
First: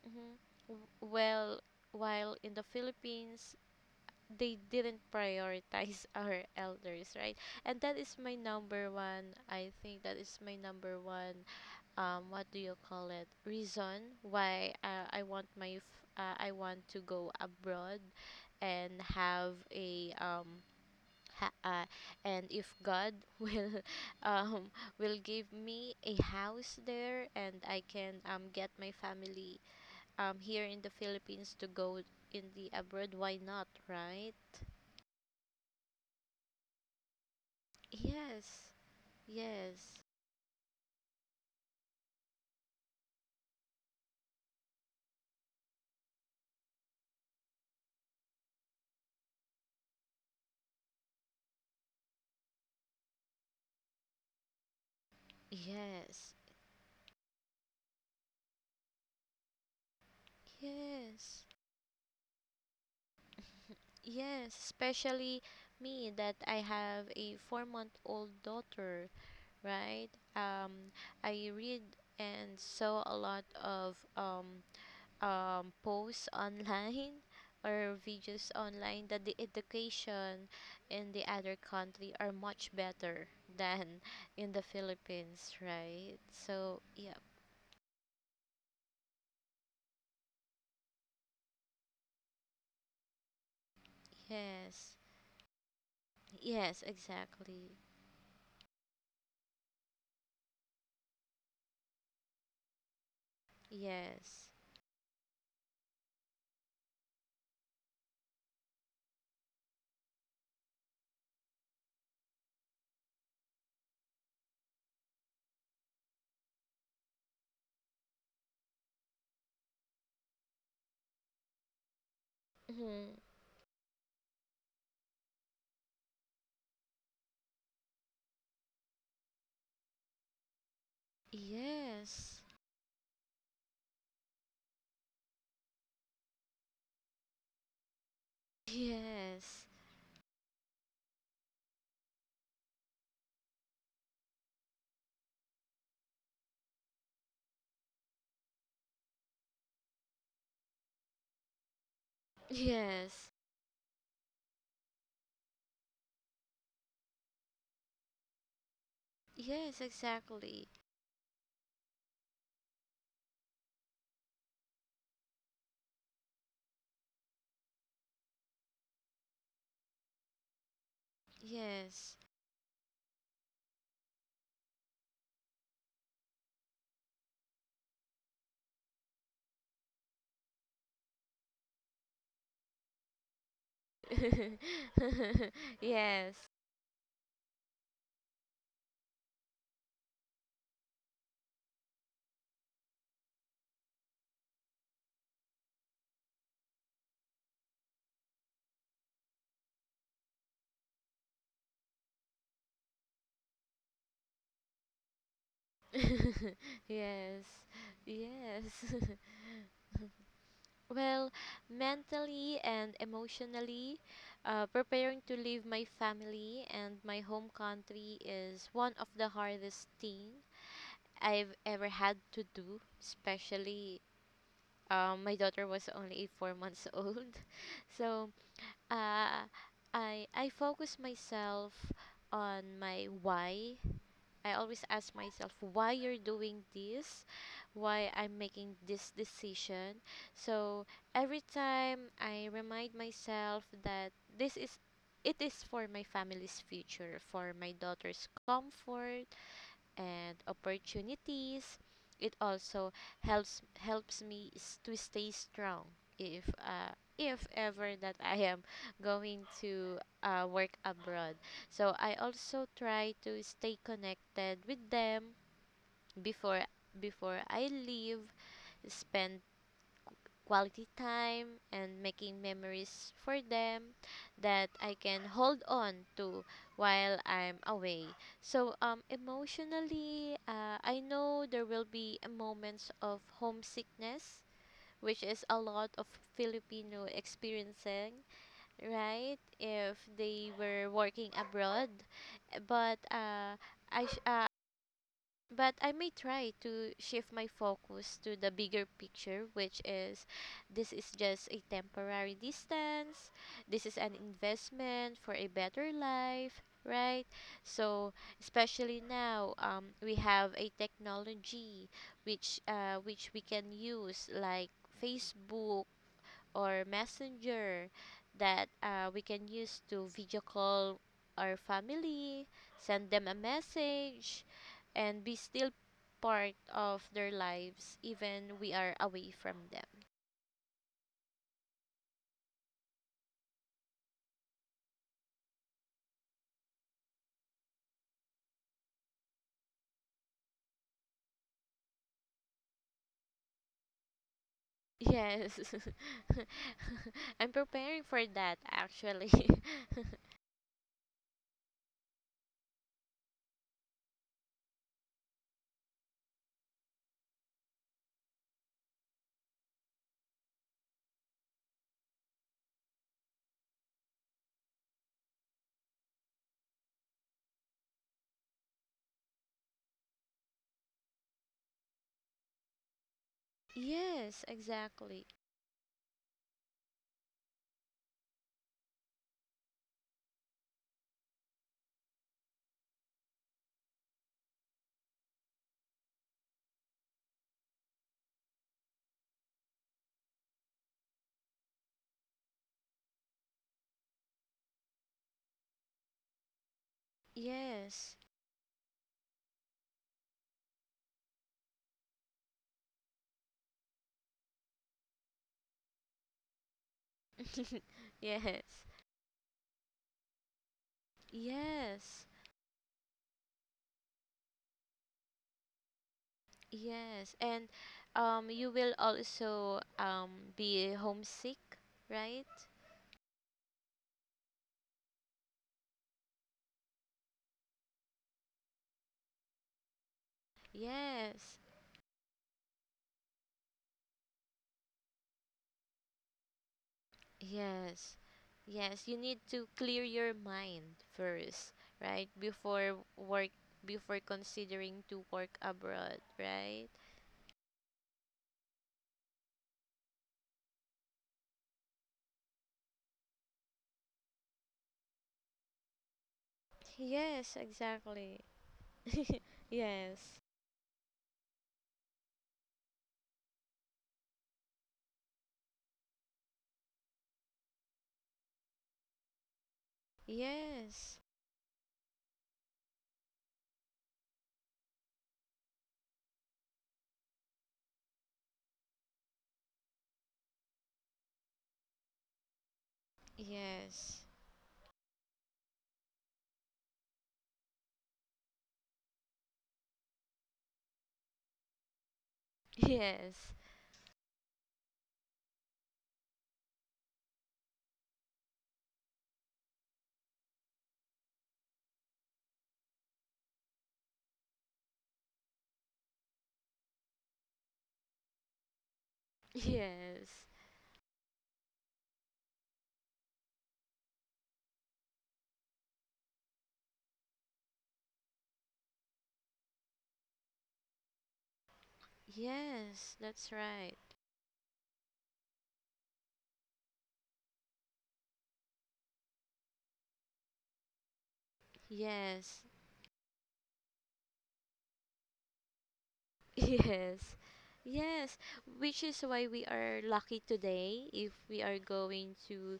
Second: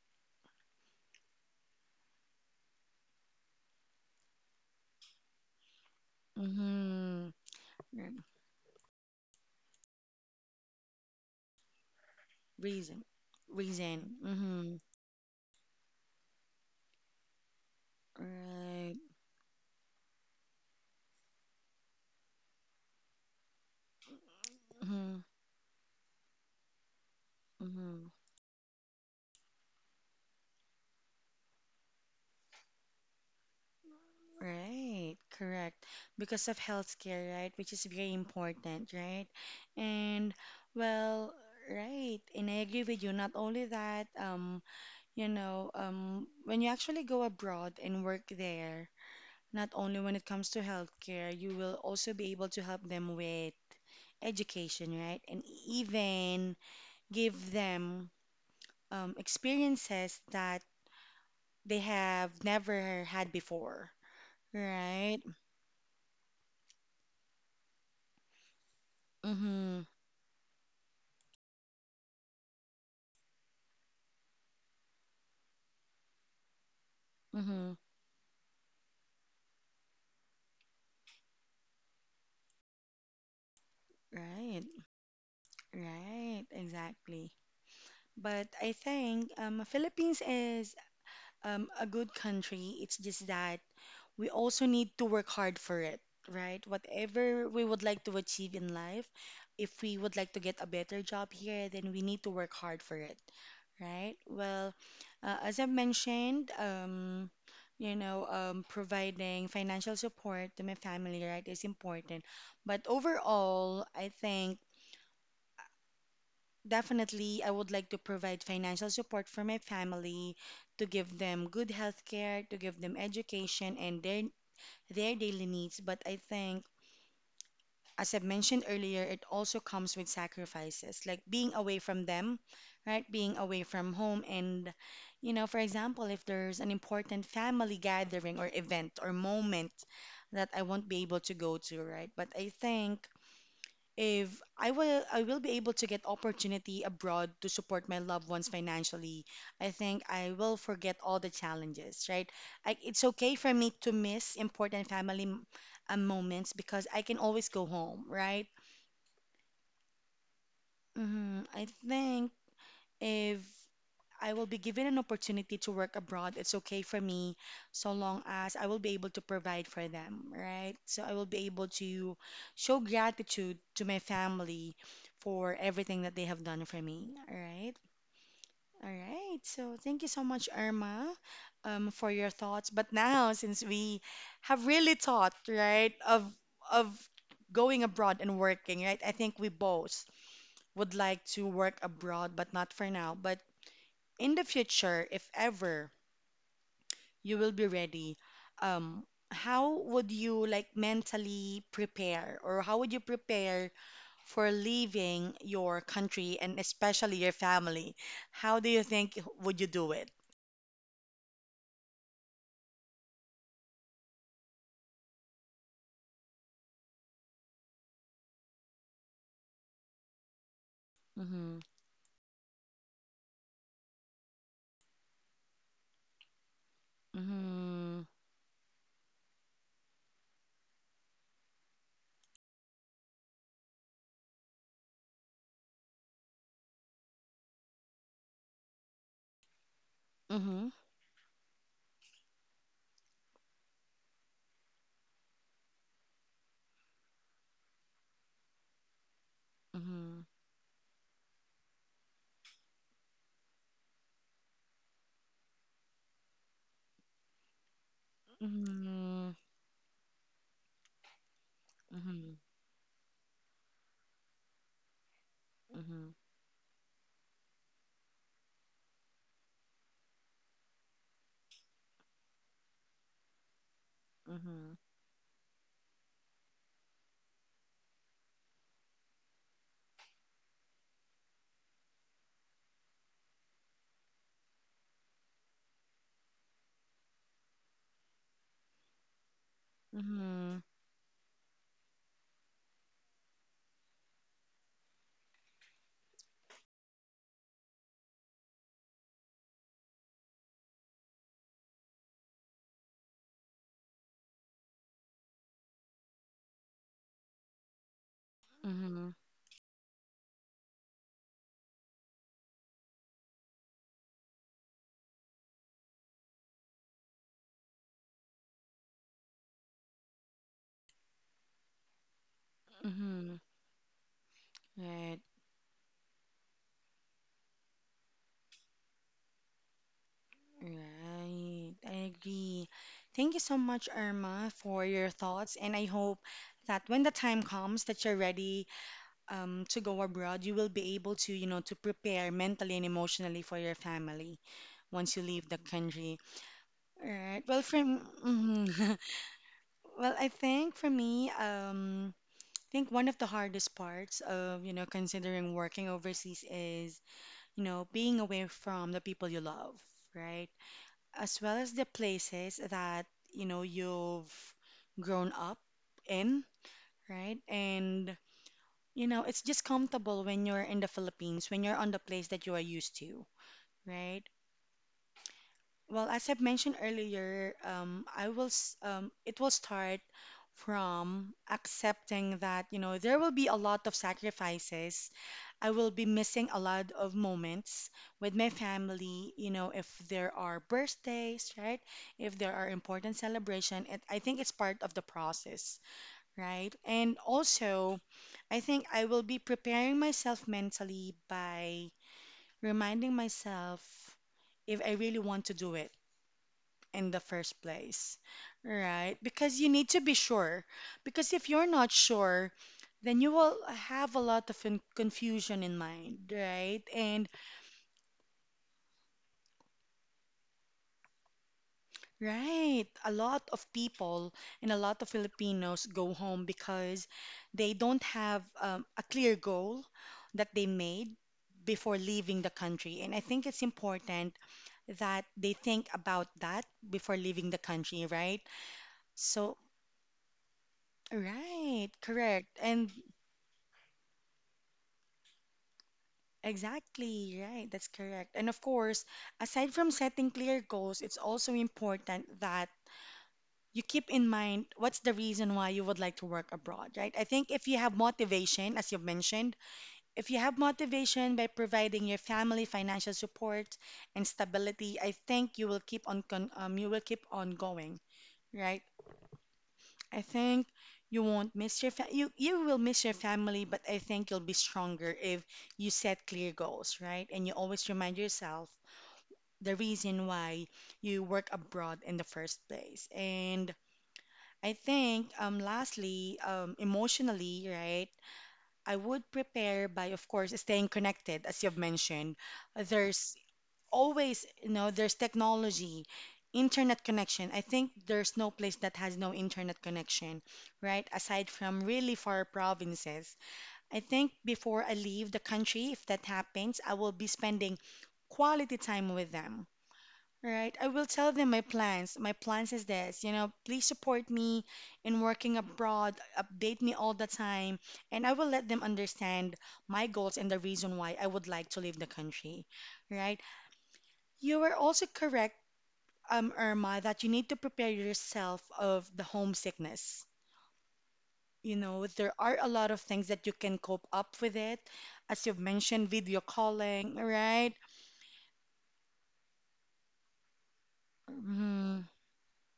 Mm-hmm. Well, while in the Philippines they didn't prioritize our elders, mm-hmm, right? And that right, is my number one. I think that is my number one. What do you reason, call it? Reason reason, why mm-hmm, I want to go abroad, right, and have a Ha- uh, and if God will um, mm-hmm, will give me a house there, and I mm-hmm, can get my family here in the Philippines to go in the abroad, why not, right? right, correct. Because of healthcare, right, which is very Yes, important, right? yes, And well, right, and I agree with you. Not only that, you know, when you actually go abroad and work there, not only when it comes to healthcare, you will also be able to help them with education, right? And yes, even give them experiences that yes, they have never had before, yes. right? Especially me that I have a 4-month old daughter, Mm-hmm. right? Um, I read and saw a lot of posts online Mm-hmm. or videos online that the education in the other country are much better than in Right. the Philippines, right? Right. So, yeah. Exactly. But I think Philippines is a good country. It's just that we also need yes. to work hard for it, right? Yes, Whatever we exactly. would like to achieve in life, if we would like to get a better job here, then we need to work hard for it, right? Yes. Well, as I mentioned, you know, providing financial support to my family, right, is important. But overall, I think definitely I would like to provide financial support for my family to give them good health care, to give them Mhm. education and their daily needs. But I think, as I've mentioned earlier, it also comes with sacrifices, like being away from them, Yes. right? Being away from home. And, you know, for example, if there's an important family gathering or event or Yes. moment that I won't be able to go to, right? But I think if I will be able to get opportunity abroad to support my loved ones financially, I think I will forget all the challenges, right? I, it's Yes. okay for me to miss important family moments because I can always go home, right? Yes, exactly. I think if I will be given an opportunity to work abroad, it's okay for me so long as I will be able to provide for them, right? So I will be able to Yes. show gratitude to my family for everything that they have done for me, all right? All right. So thank you so much, Irma, for your thoughts. But now, since we have really thought, right, Yes. of going abroad and working, right? I think we both would like to work abroad, but not for now. But in the future, if ever you will be ready, um, how would you like mentally prepare or how would you prepare for leaving your country and especially your Yes. family? Yes. How do you think would you do it? Well, mentally and emotionally, preparing to leave my family and my home country is one of the hardest thing I've Mm-hmm. ever had to do, especially my daughter was only eight, 4 months old. Mm-hmm. So uh, I focus myself on my why. I always ask myself why you're doing this, why I'm making this decision. Mm-hmm. So every time I remind myself that this is it is for my family's future, for my daughter's comfort, Mm-hmm. and opportunities. It also helps me to stay strong if ever that I am Mm-hmm. going to work abroad. So I Mm-hmm. also try to stay connected with them before I leave, spend quality time and making memories for them that Mm-hmm. I can hold on to while I'm away. So emotionally, I know there will be a moments of homesickness which is a lot of Filipino experiencing, right? If they Mm-hmm. were working abroad, but uh, I sh- uh, but I may try to shift my focus to the bigger picture, which is this is just a temporary distance, this is an investment for a better life, right? So, especially Mm-hmm. now, we have a technology which we can use like Facebook or messenger that we can use to video call our family, send them a Mm-hmm. message, and Right. be still part of their lives even we are away from them. Right, I agree. Thank you so much, Irma, for your thoughts. And I hope that when the time comes that you're ready to go abroad, you will be able to, you know, to prepare mentally and emotionally for your family once you leave Yes. the country. All right. I'm Well, for preparing for that actually. well, I think for me, I think one of the hardest parts of, you know, considering working overseas is, you know, being away from the people you love, right? As well as the places that you know you've grown up in, right? And you know, it's just comfortable when you're in the Philippines, when you're on the place that you are used to, right? Yes, exactly. Well, as I've mentioned earlier, I will s- it will start from accepting that, you know, there will be a lot of sacrifices. I will be missing a lot of moments with my family, you know, if there are birthdays, right? If there are important celebration, it, I think it's part of the process, right? And also, Yes. I think I will be preparing myself mentally by reminding myself if I really want to do it in the first place, Yes. right? Because you need to be sure. Because if you're not Yes. sure, then you will have a lot of confusion in mind, right? And Yes, and you will also be homesick, right? right, a lot of people and a lot of Filipinos go home because they don't have a clear goal that they made Yes, before leaving the country. And I think it's important that they think about that before leaving the country, yes, right? yes. You need So, to clear your mind first, right, right? correct. And Before work, before considering to work abroad, right? exactly, right. That's correct. And of course, aside from setting clear goals, it's also important that you keep in mind what's the reason why you would like to work abroad, right? I think Yes, if you have exactly. motivation, as you've mentioned, if Yes, you have motivation by providing your family financial support and stability, I think you will keep on con you will keep on going, right? I think yes, you won't miss your fa- you will miss your family, but I think you'll be stronger if you set clear goals, right? And you always remind yourself the reason why you work abroad in the first place. And yes, I think lastly, emotionally, right? I would prepare by of course staying connected as you've mentioned. There's yes, always, you know, there's technology, internet connection. I think there's no place that has no internet connection, right? Aside from really far provinces. I think before I leave the country, if that happens, I will be spending quality time with them. yes, Right, I will tell them my plans. My plans is this, you know, please support me in working abroad, update me all the time, and I will let them understand my goals and the reason why I would like to leave the country. yes. Right? That's right. You were also correct, Irma, that you need to prepare yourself of the homesickness. You know, there are Yes, a lot of things that you can cope up with it, as you've mentioned, video calling, yes. right? Yes, which is why we are lucky today if we are hmm going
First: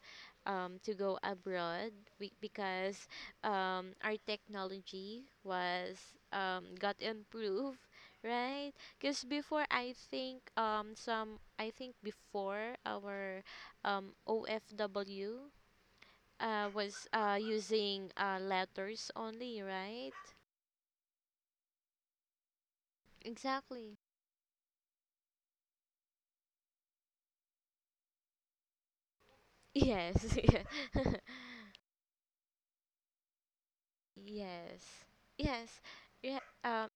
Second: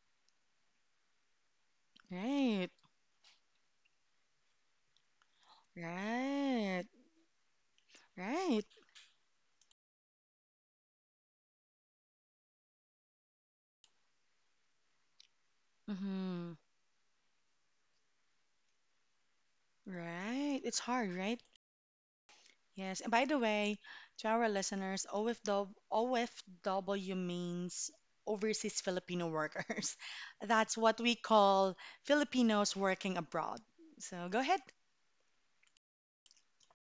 to go abroad, we, Right, because our technology was right, got improved, right. right? Because before I think some I think before our OFW hmm was using letters only, right? Right. It's hard, right? Yes, and by the way, Exactly. to our listeners, OFW, means Overseas Filipino Workers. Yes. That's what Yeah. we call Filipinos working abroad. So go ahead. Yes. Yes. Yeah.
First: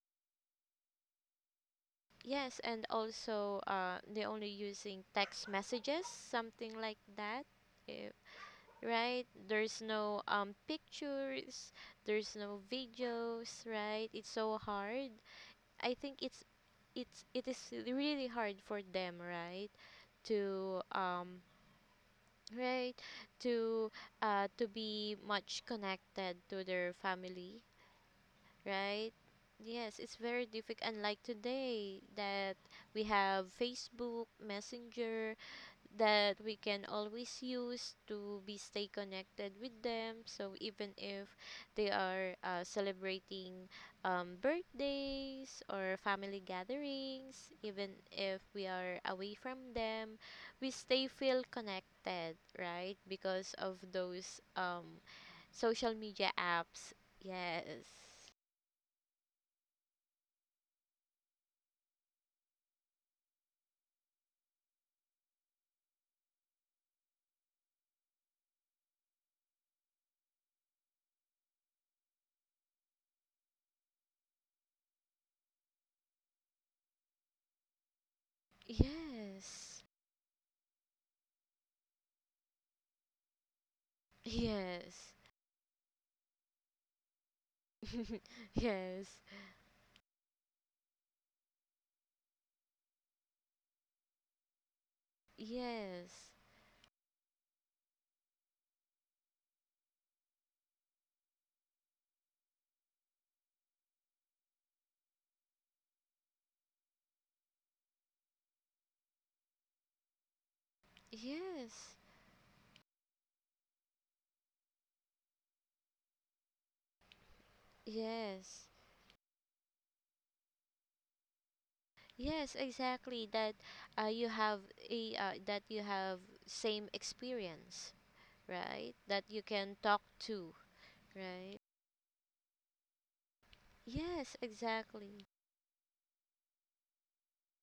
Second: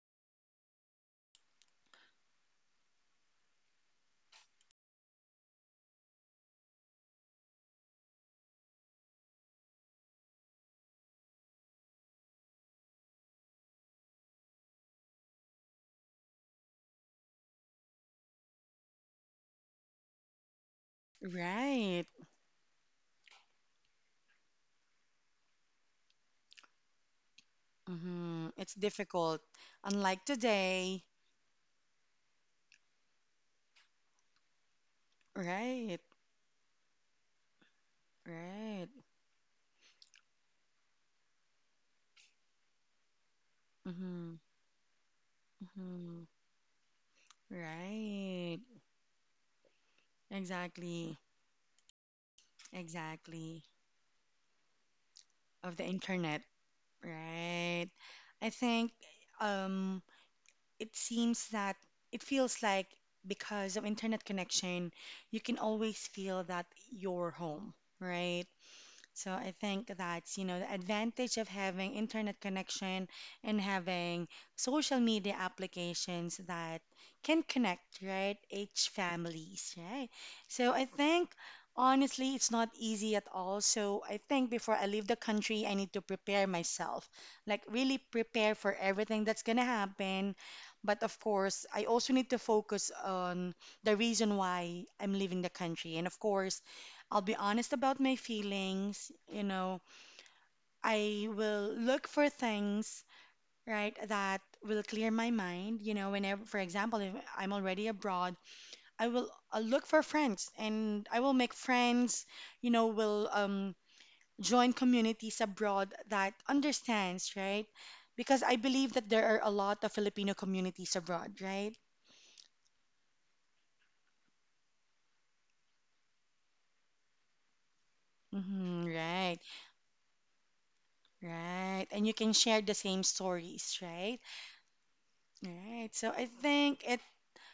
Yes, and also they only using text messages, something like that. eh, right? There's no pictures, there's no videos, right? It's so hard. I think it is really hard for them, right? To Right. right to be much connected to their family, It's right? difficult. Yes, it's Unlike very difficult. today. Unlike today, that we have Facebook, Messenger, Right. that we can always use to be stay Right. connected with them. So even if they are celebrating hmm birthdays or hmm family gatherings, even if Right. we are away from them, we stay Exactly. feel connected, right? Because Exactly. of those Of the social media internet. apps. Yes. Right. I think um it seems that it feels like because of internet connection, you can always feel that you're home, right? So I think that's, you know, the advantage of having internet connection and having social media applications that can connect, right, each families, Yes. right? So I think honestly it's not easy at all. So I think before I leave Yes. the country, I need to prepare myself. Like really prepare for Yes. everything that's gonna happen. But of course, I also need to focus on the reason why I'm leaving the country. Yes. And of course, I'll be honest about my feelings. You know, I will look for things, right, that will clear my mind. You know, whenever, for example, if I'm already abroad, I will I look for friends and I will make Yes. friends, you know, will join communities abroad that understands, right? Because I Yes. believe that there are a lot of Filipino communities abroad, right? Yes, exactly that you have a that you have same experience, right? That you Right, can talk to, right? right. And you can share the same stories, right? Yes, exactly. Right. So I think it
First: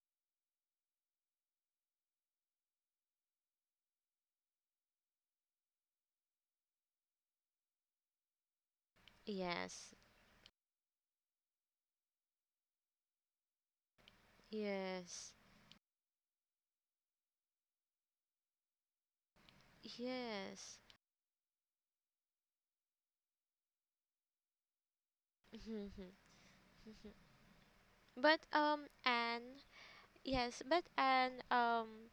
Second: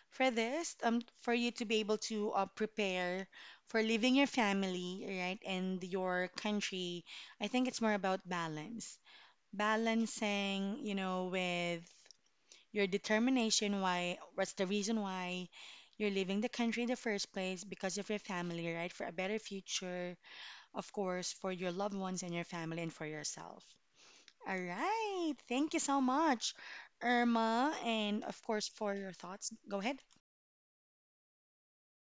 for this, for you to be able to prepare for leaving your family, right, and your country, I think it's more about balance. Yes. Balancing, you know, with your determination, why, what's the reason Yes. why you're leaving the country in the first place because of your family, right, for a better future, Yes. of course, for your loved ones and your family and for yourself. All right. Thank you so much, Irma, and But of course, for your thoughts. Anne, Go ahead. yes, but Anne,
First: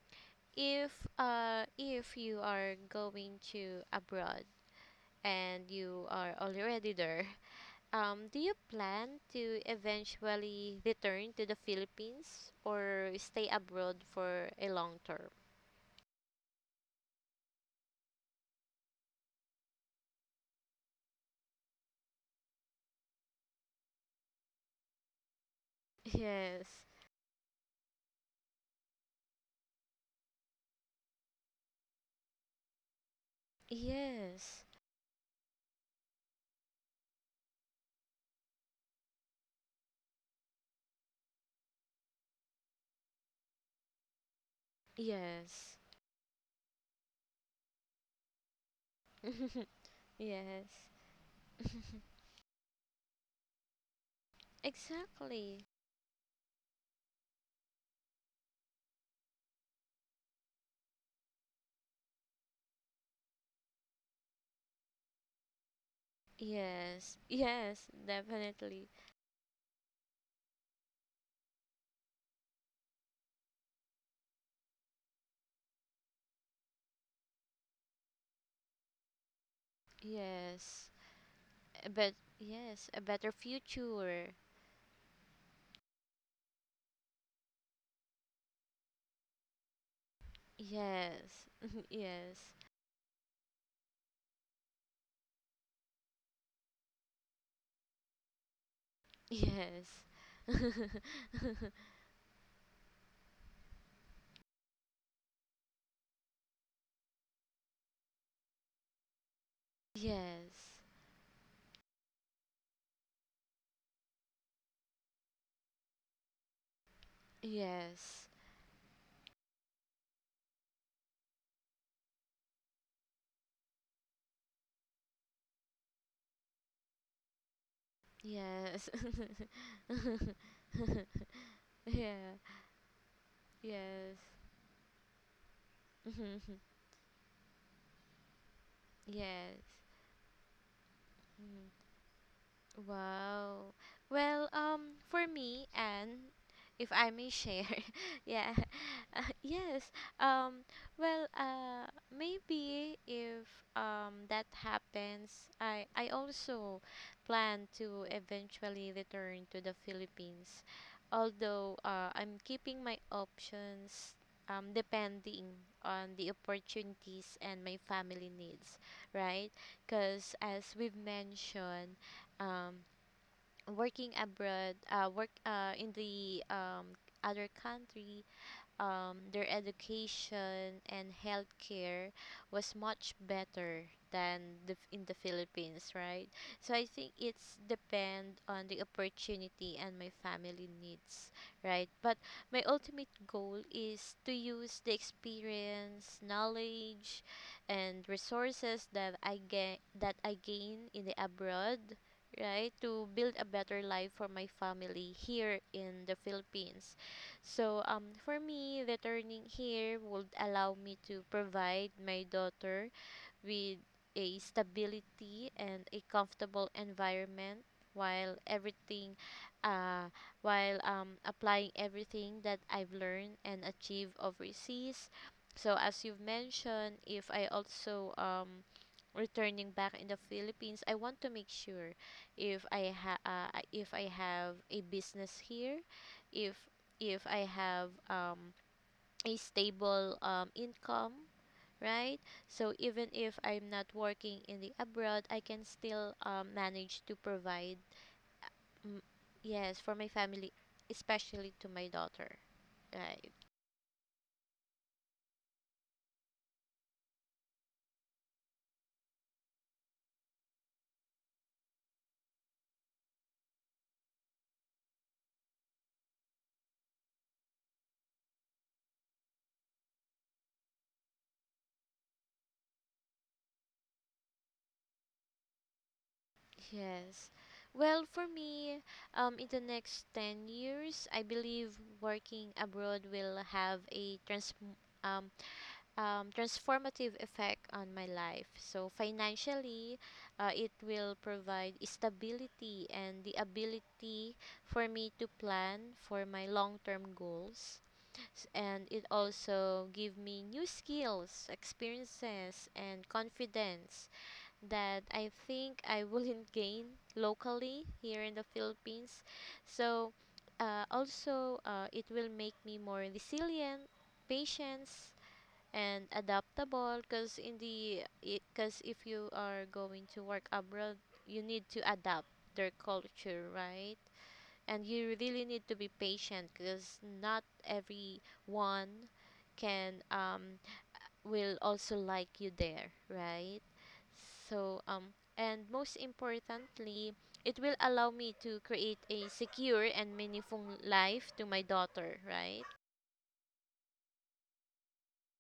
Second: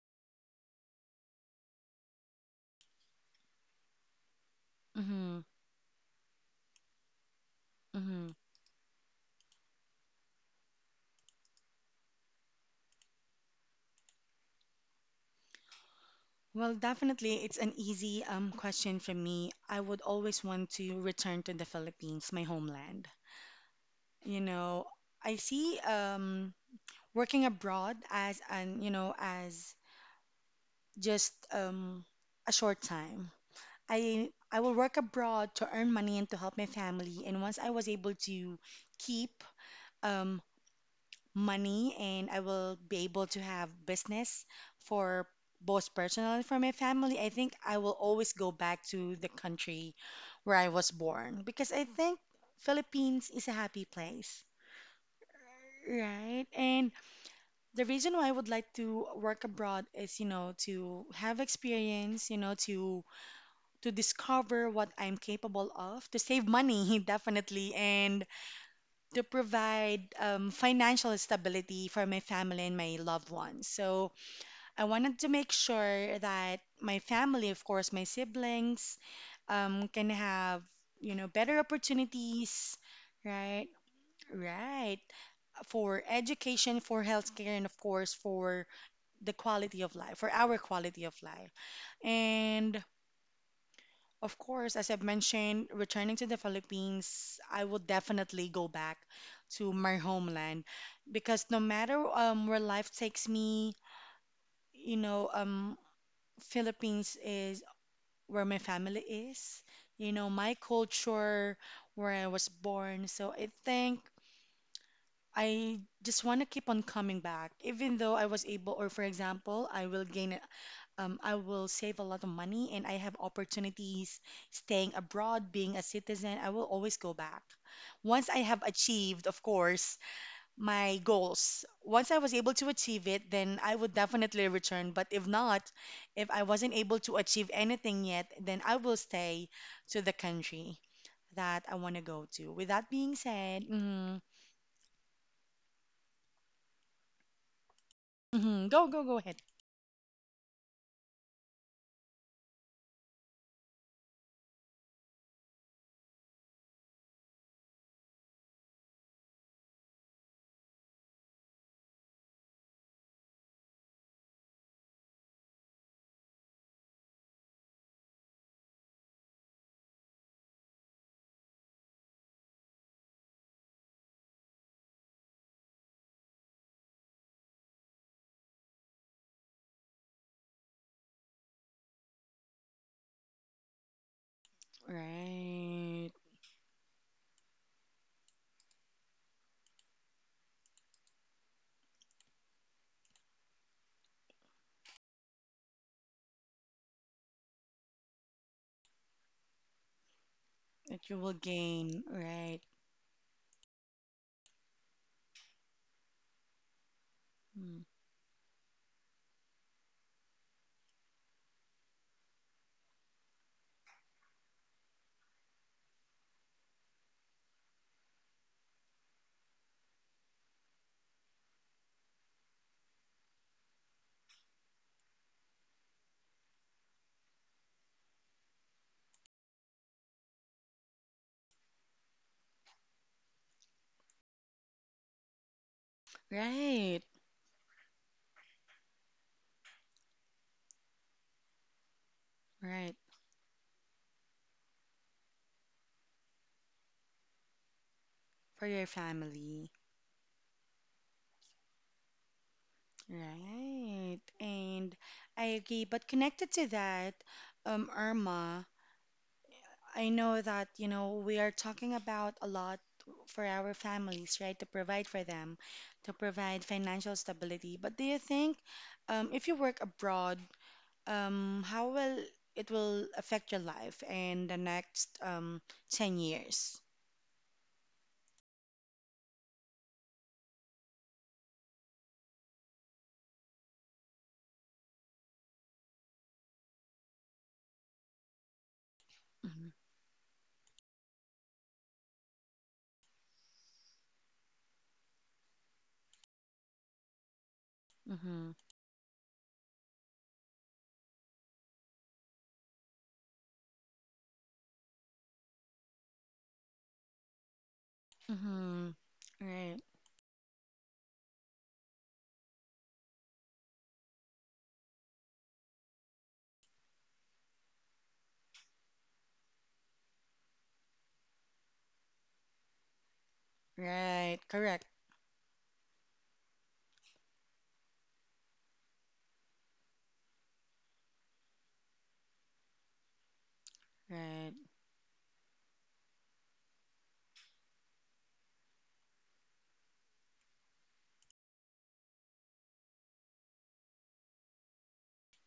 if if you are going to abroad Mm-hmm. and you are already there, Mm-hmm. do you plan to eventually return to the Philippines or stay abroad for a long term? Well, definitely, it's an easy question for me. I would always want to return to the Philippines, my homeland. You know, I see Yes, working abroad as an, you know, as just a short time. I yes, will work abroad to earn money and to help my family. And once I was able to keep um, money and I will be able to have business for yes. both personal and for my family, I think I will always go back to the country where Yes. I was born because I think Philippines is a happy place. Exactly. Right. And the reason why I would like to work abroad is, you know, to have experience, you know, to discover what I'm capable of, to save money Yes, definitely yes, and definitely. to provide financial stability for my family and my loved ones. So I wanted to make sure that my family, of course, my siblings, can have, Yes, you know, better but opportunities, yes, a better right? future. Right. For education, for healthcare, and of course, for the quality of life, for our quality of Yes. life. Yes. And of course, as I've mentioned, returning to the Philippines, I will definitely go back to my Yes. homeland because no matter where life takes me, you know, Philippines is where my family is, you know, my Yes. culture, where I was born. So I think I just want to keep on coming back, even though I Yes. was able, or for example, I will gain I will save a lot of money and I have opportunities staying abroad, being a citizen. I will always go back. Once I have Yes. achieved, of course, my goals, once I was Yeah. able to achieve it, then I would Yes. definitely return. But if not, if I wasn't able to achieve anything yet, then I will stay Yes. to the country that I Mhm. want to go to. With that being said, Wow. mhm, Well, for me, and if I may share, yeah, mhm, go ahead. Yes. Um, well, maybe if that happens, I also plan to eventually return to the Philippines, although I'm keeping my options depending on the opportunities and my family needs, right? Because as we've mentioned. um, work in the other country, their education and healthcare was much better than in the Philippines, Right. right? So I think it's depend on the opportunity and my family needs, right? But my ultimate goal is to use the experience, knowledge, and resources that I get that I gain That in you the will abroad, gain. Right. right, to build a better life for my family here in the Philippines. Mm. So, for me, returning here would allow me to provide my daughter with a stability and a comfortable environment while everything uh, while applying everything that I've learned and achieved overseas. So as you've mentioned, if I also returning back in the Philippines, I want to make sure if if I have a business here, if Right. I have a stable income, right? So Right. even if I'm not working in the abroad, I can still manage to provide, For your mm, family. yes, for my family, especially to my daughter. Right. Right. And I agree. But connected to that, Irma, I know that, you know, we are talking about a lot for our families, right? To provide for them, to provide financial stability. But do you think, if you work abroad, how will it will affect your life in the next 10 years? Yes. Well, for me, in the next 10 years, I believe working abroad will have a um, transformative effect on my life. So, Mm-hmm. financially, it will provide stability and the ability for me to plan for my long term goals. Mm-hmm. And it also give me new skills, experiences, and confidence that I think I wouldn't gain locally here in the Mm-hmm. Philippines. Right. So, it will make me more resilient, patience, and adaptable. Because in the, because if you are going to work abroad, you need to adapt their culture, right? Right. Correct. And you really need to be patient because not everyone can will also like you there, right? Right. So, and most importantly, it will allow me to create a secure and meaningful life to my daughter, right?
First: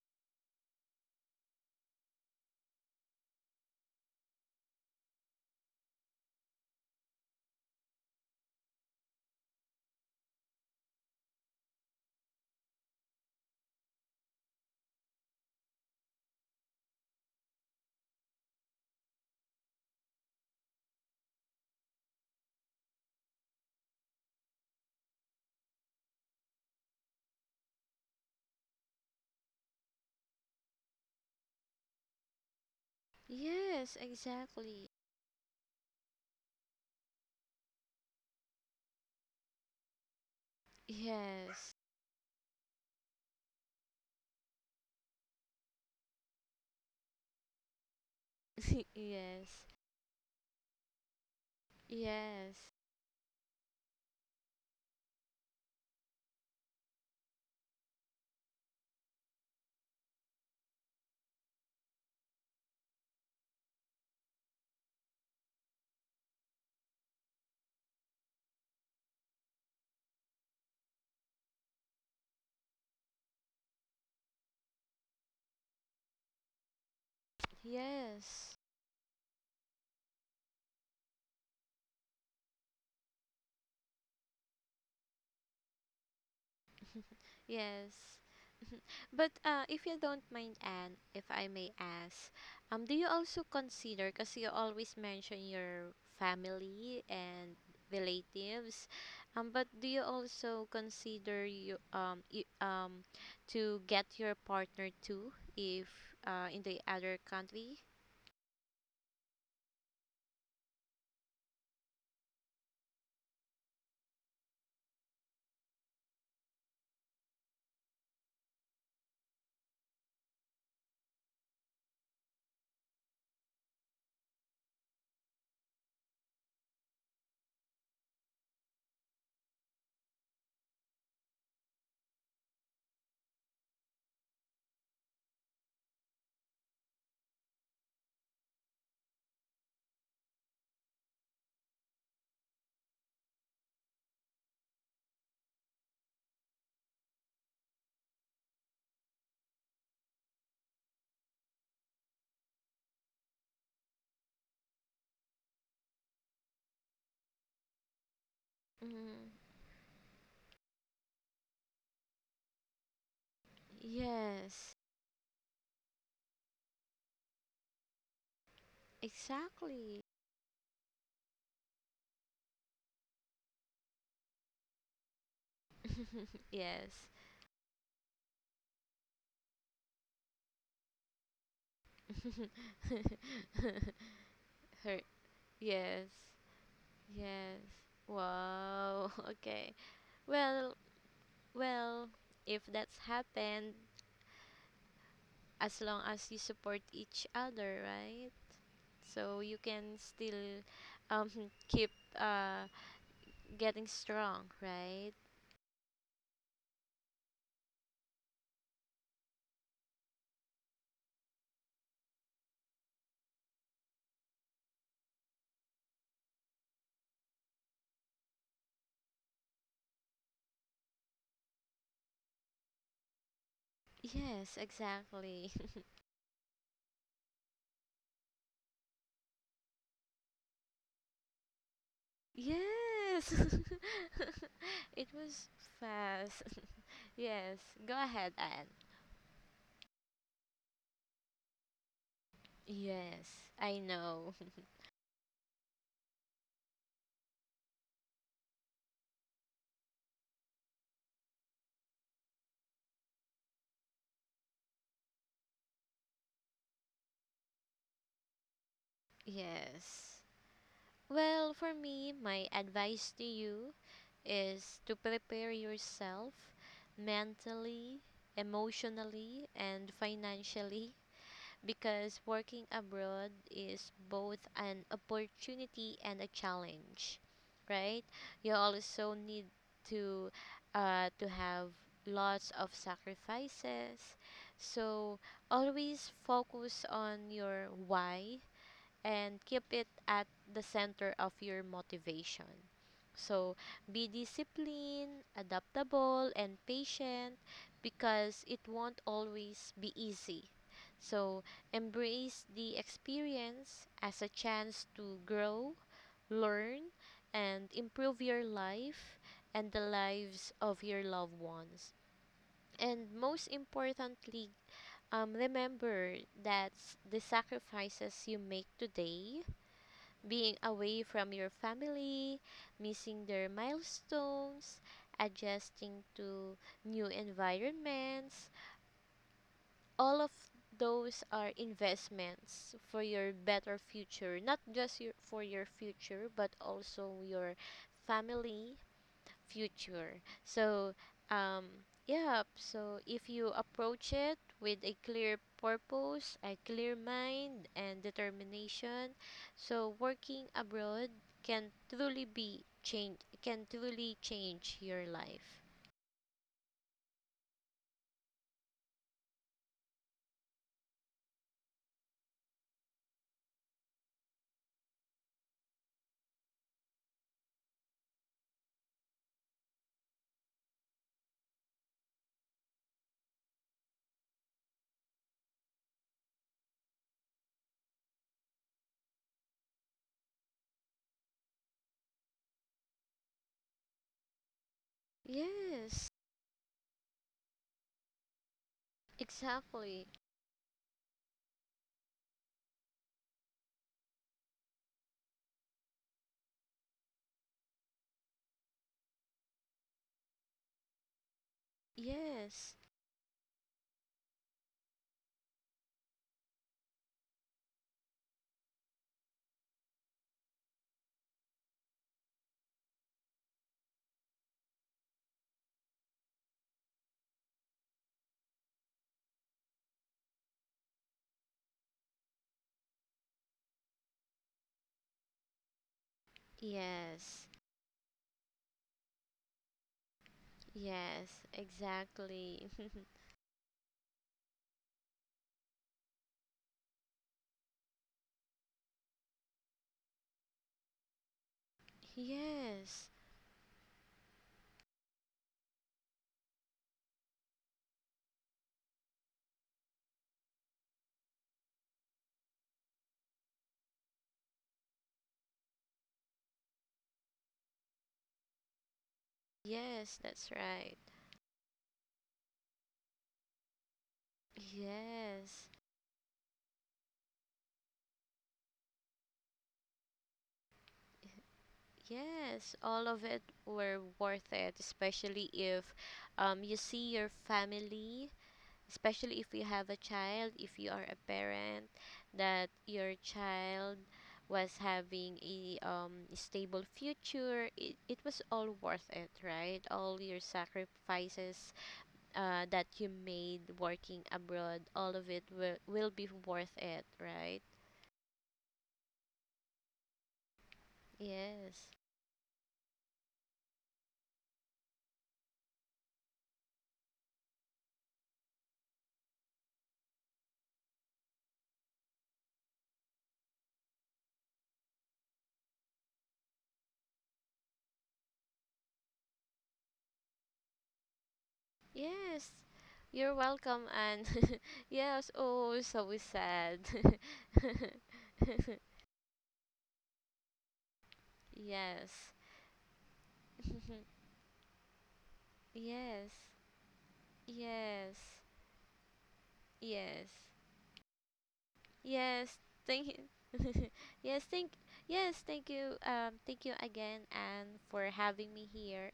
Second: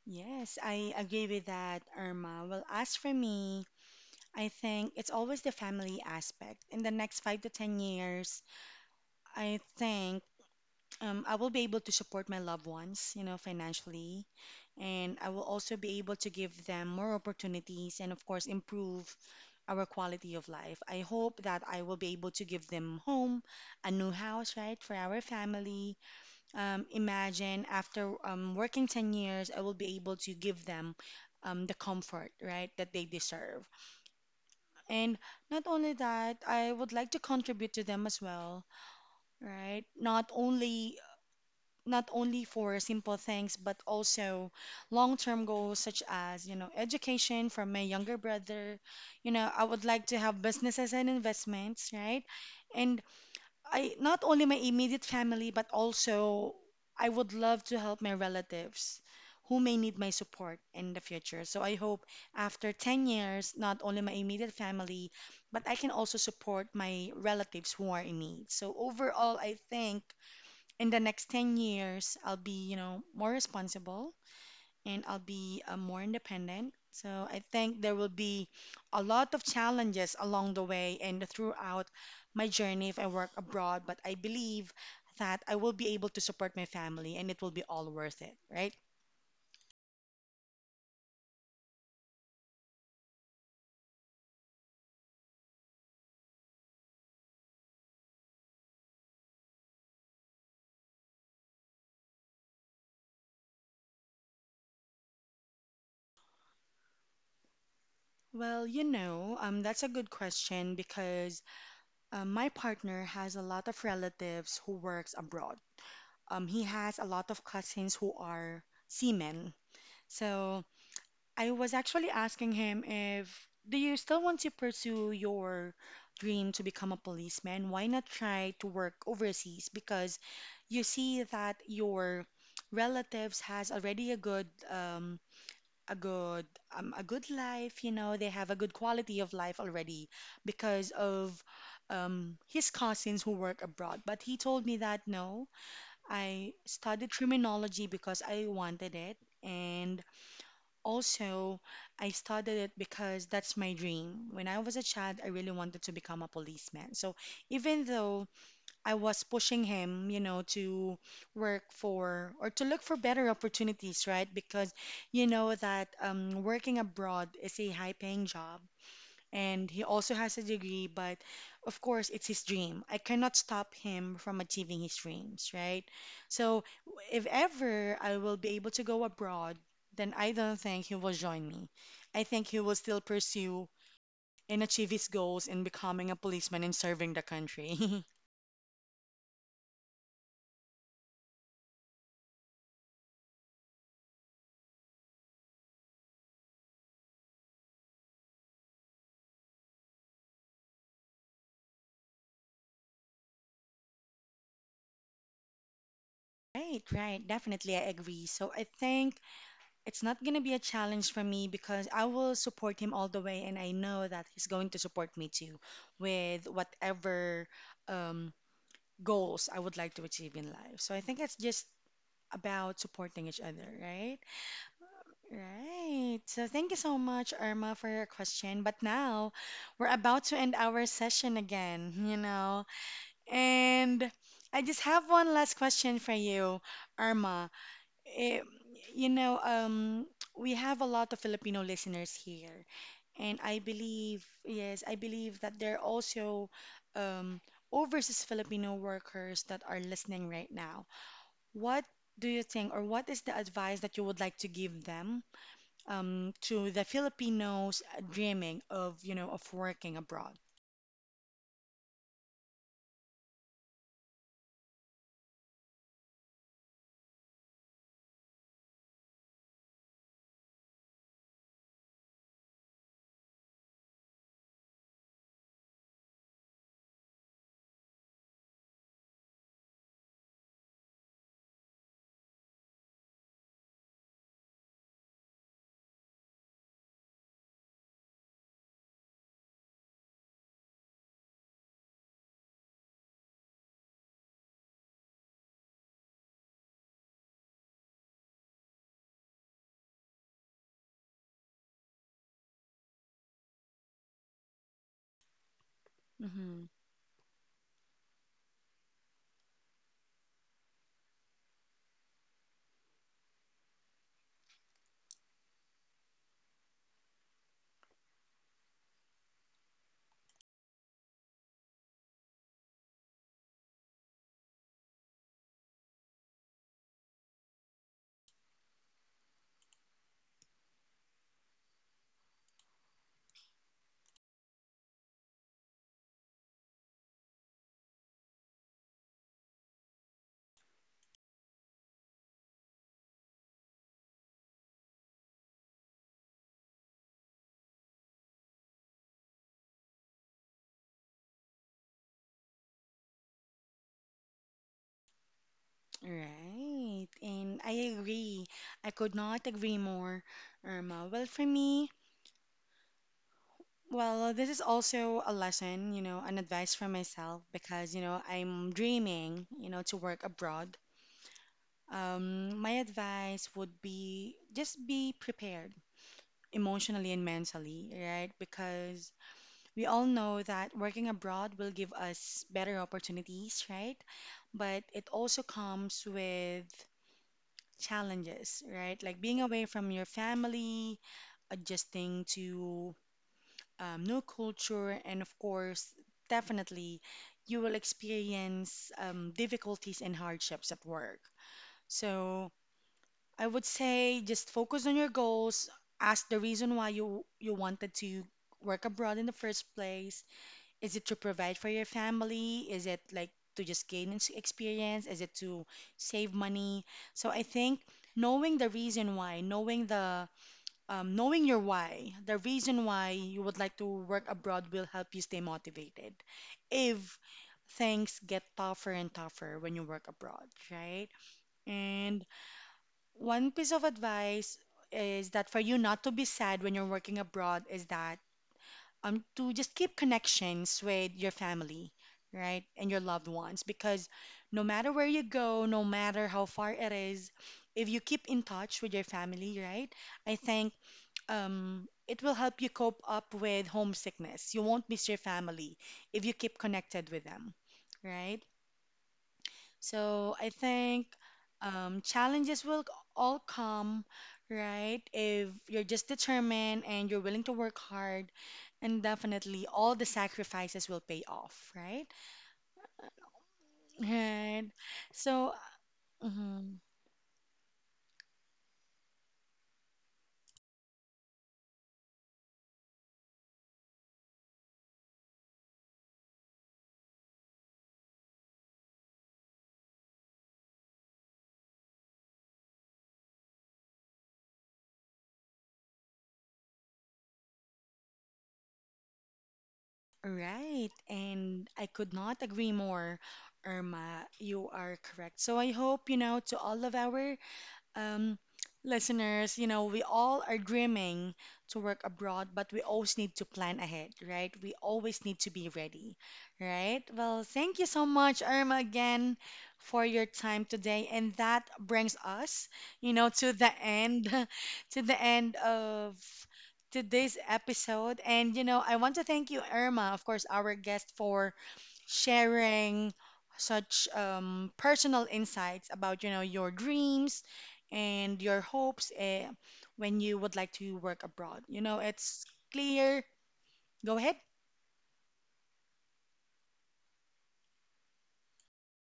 Yes, I agree with that, Irma. Well, as for me, I think it's always the family aspect. In the next five to 10 years, I think I will be able to support my loved ones, you know, financially. And I will also be able to give them more opportunities and, of course, improve our quality of life. I hope that I will be able to give them home, a new house, right, for our family imagine after working 10 years, I will be able to give them the comfort, right, that they deserve. Yes, exactly. And not only that, I would like to contribute to them as well, right? Yes. Not only for simple things, but also long-term goals such as, you know, education for my younger brother. You Yes. know, I would like to have businesses and investments, right? Yes. And I not only my immediate family, but also I would love to help my relatives who may need my support in the future. So I hope after 10 years, not only my immediate family, but I can also support my relatives who are in need. So overall, I think in the next 10 years, I'll be, you know, more responsible and I'll be more independent. So I think there will be Yes. a lot of challenges along the way and throughout my journey if I work abroad, but I believe that I will be able to support my family and it will be all Yes. worth it, right? But if you don't mind, Anne, if I may ask, do you also consider, because you always mention your family and relatives, but do you also consider to get your partner too, if in the other country? Well, you know, that's a good question because my partner has a lot of relatives who works abroad. He has a lot of cousins who are seamen. So I was actually asking him, if do you still want to pursue your dream to become a policeman? Why not try to work overseas? Because you see that your relatives has already a good a good a good life, you know, they have a good quality of life already because of his cousins who work abroad. But he told me that no, I studied criminology because I wanted it, and also, I started it because that's my dream. When I was a child, I really wanted to become a policeman. So even though I was Mm, pushing him, you know, to work for or to look for better opportunities, right? Because yes, you know that working abroad is a high-paying job, and he exactly. also has a degree, but of course, it's his dream. I cannot stop him from achieving his dreams, right? So, Yes. if ever I will be able to go abroad, then I don't think he will join me. I think he will still pursue and achieve Her. his goals in Yes. becoming a policeman and serving the Yes. country. Wow. Okay. Well, well, if that's happened, as long as you support each other, right? So you can still um keep uh getting strong, right? Right, right, definitely, I agree. So I think it's not gonna be a challenge for me because I will support him all the way, and I know that he's going to support me too with whatever um, goals I would like to achieve in life. So I think it's just about supporting each other, right? Yes, exactly. Right. So thank you so much, Irma, for your question. But now we're about to end our session again, you know. Yes. And I just It have one was last question for fast. you, Irma. Yes, go ahead, Eh, Anne. you know, we have a lot of Filipino listeners here, Yes, and I I believe, know. yes, I believe that there are also um, overseas Filipino workers that are listening right now. What do you think, or what is the advice that you would like to give them to the Filipinos dreaming of, you know, of working Yes. abroad? Well, for me, my advice to you is to prepare yourself mentally, emotionally, and financially because working abroad is both an opportunity and a challenge, right? You also need to to have lots of sacrifices. So always focus on your why and keep it at the center of your motivation. So be disciplined, adaptable, and patient because it won't always be easy. So embrace the experience as a chance to grow, Mm-hmm. learn, and improve your life and the lives of your loved ones. And most importantly, remember that the sacrifices you make today, being away from your family, missing their milestones, adjusting to new environments, all of those are investments for your better future, not just your, for your future, but also your family future. So, um, yeah, so if you approach it with a clear purpose, a clear mind, and determination, so working abroad can truly change your life. Right. And I agree. I could not agree more, Irma. Well, for me, well, this is also a lesson, you know, an advice for myself because, you know, I'm dreaming, you know, to work abroad. My advice would be just be prepared emotionally and mentally, right? Because we all know that working abroad will give us better opportunities, right? But it also comes Yes, with challenges, right? Like being away from exactly. your family, adjusting to new culture, and of course, definitely, you will experience difficulties and hardships at work. So Yes. I would say just focus on your goals. Ask the reason why you wanted to work abroad in the first place. Is it to provide for your family? Is it like to just gain experience? Is it to save money? So I think knowing the reason why, knowing your why, the reason why you would like to work abroad will help you stay motivated if Yes. things get tougher and tougher when you work abroad, right? Yes, And exactly. one piece of advice is that for you not to be sad when you're working abroad is that to just keep connections with your family, right? And your Yes. loved ones because no matter where you go, no matter how far it is, if you keep in touch with your family, right? I think it will help you cope up with homesickness. You won't miss your family if you keep connected with them, right? Yes, So that's I right. think challenges will all come, right? If Yes. you're just determined and you're willing to work hard, and definitely all the sacrifices will pay off, right? Yes, all of it were worth it, Right. especially So, if you mhm, see your family, especially if you have a child, if you are a parent, that your child was having a stable future. It was all worth it, right? All your sacrifices that you made working abroad, all of it will be worth it, right? right. And Yes. I could not agree more, Irma. You are correct. So I hope, you know, to all of our um, listeners, you know, we all are dreaming to work abroad, but we always need to plan ahead, right? We always need to be ready, right? Well, thank you so much, Irma, again for your time today. And that brings Yes, us, you you're know, to the welcome. And end, to yes, the end oh, so we of said. today's episode. And, you know, I want to thank you, Irma, of course, our guest, for Yes. sharing such personal insights Yes. about you know your dreams Yes. and your hopes Yes. when you would like to work abroad. You know, Yes. it's Thank you. clear. Go Yes, ahead. thank yes, thank you. Thank you again and for having me here.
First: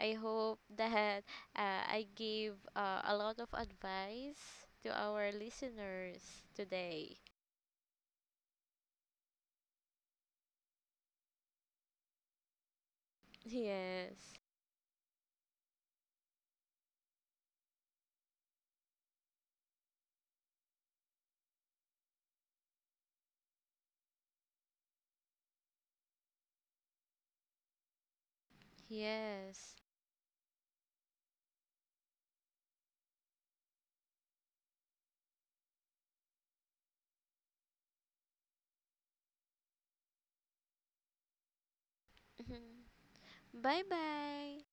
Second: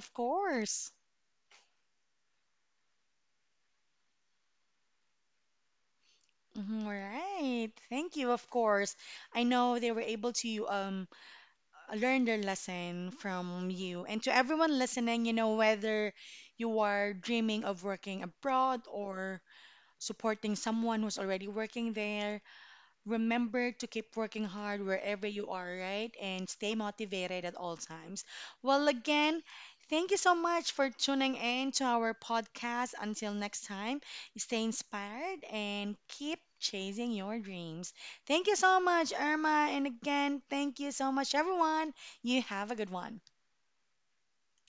I hope course. that I gave a lot of advice to our listeners Mhm, all today. right. Thank you. Of course. I know they were able to learn their lesson from you. And Yes. to everyone listening, you know, whether you are dreaming of working abroad or supporting someone who's already working there, remember to keep working hard wherever you are, right? And stay motivated at all times. Well, again, Yes. thank you so much for tuning in to our podcast. Until next time, stay inspired and keep chasing your dreams. Thank you so much, Irma. And again, thank you so much, everyone. You have a good one. Bye bye.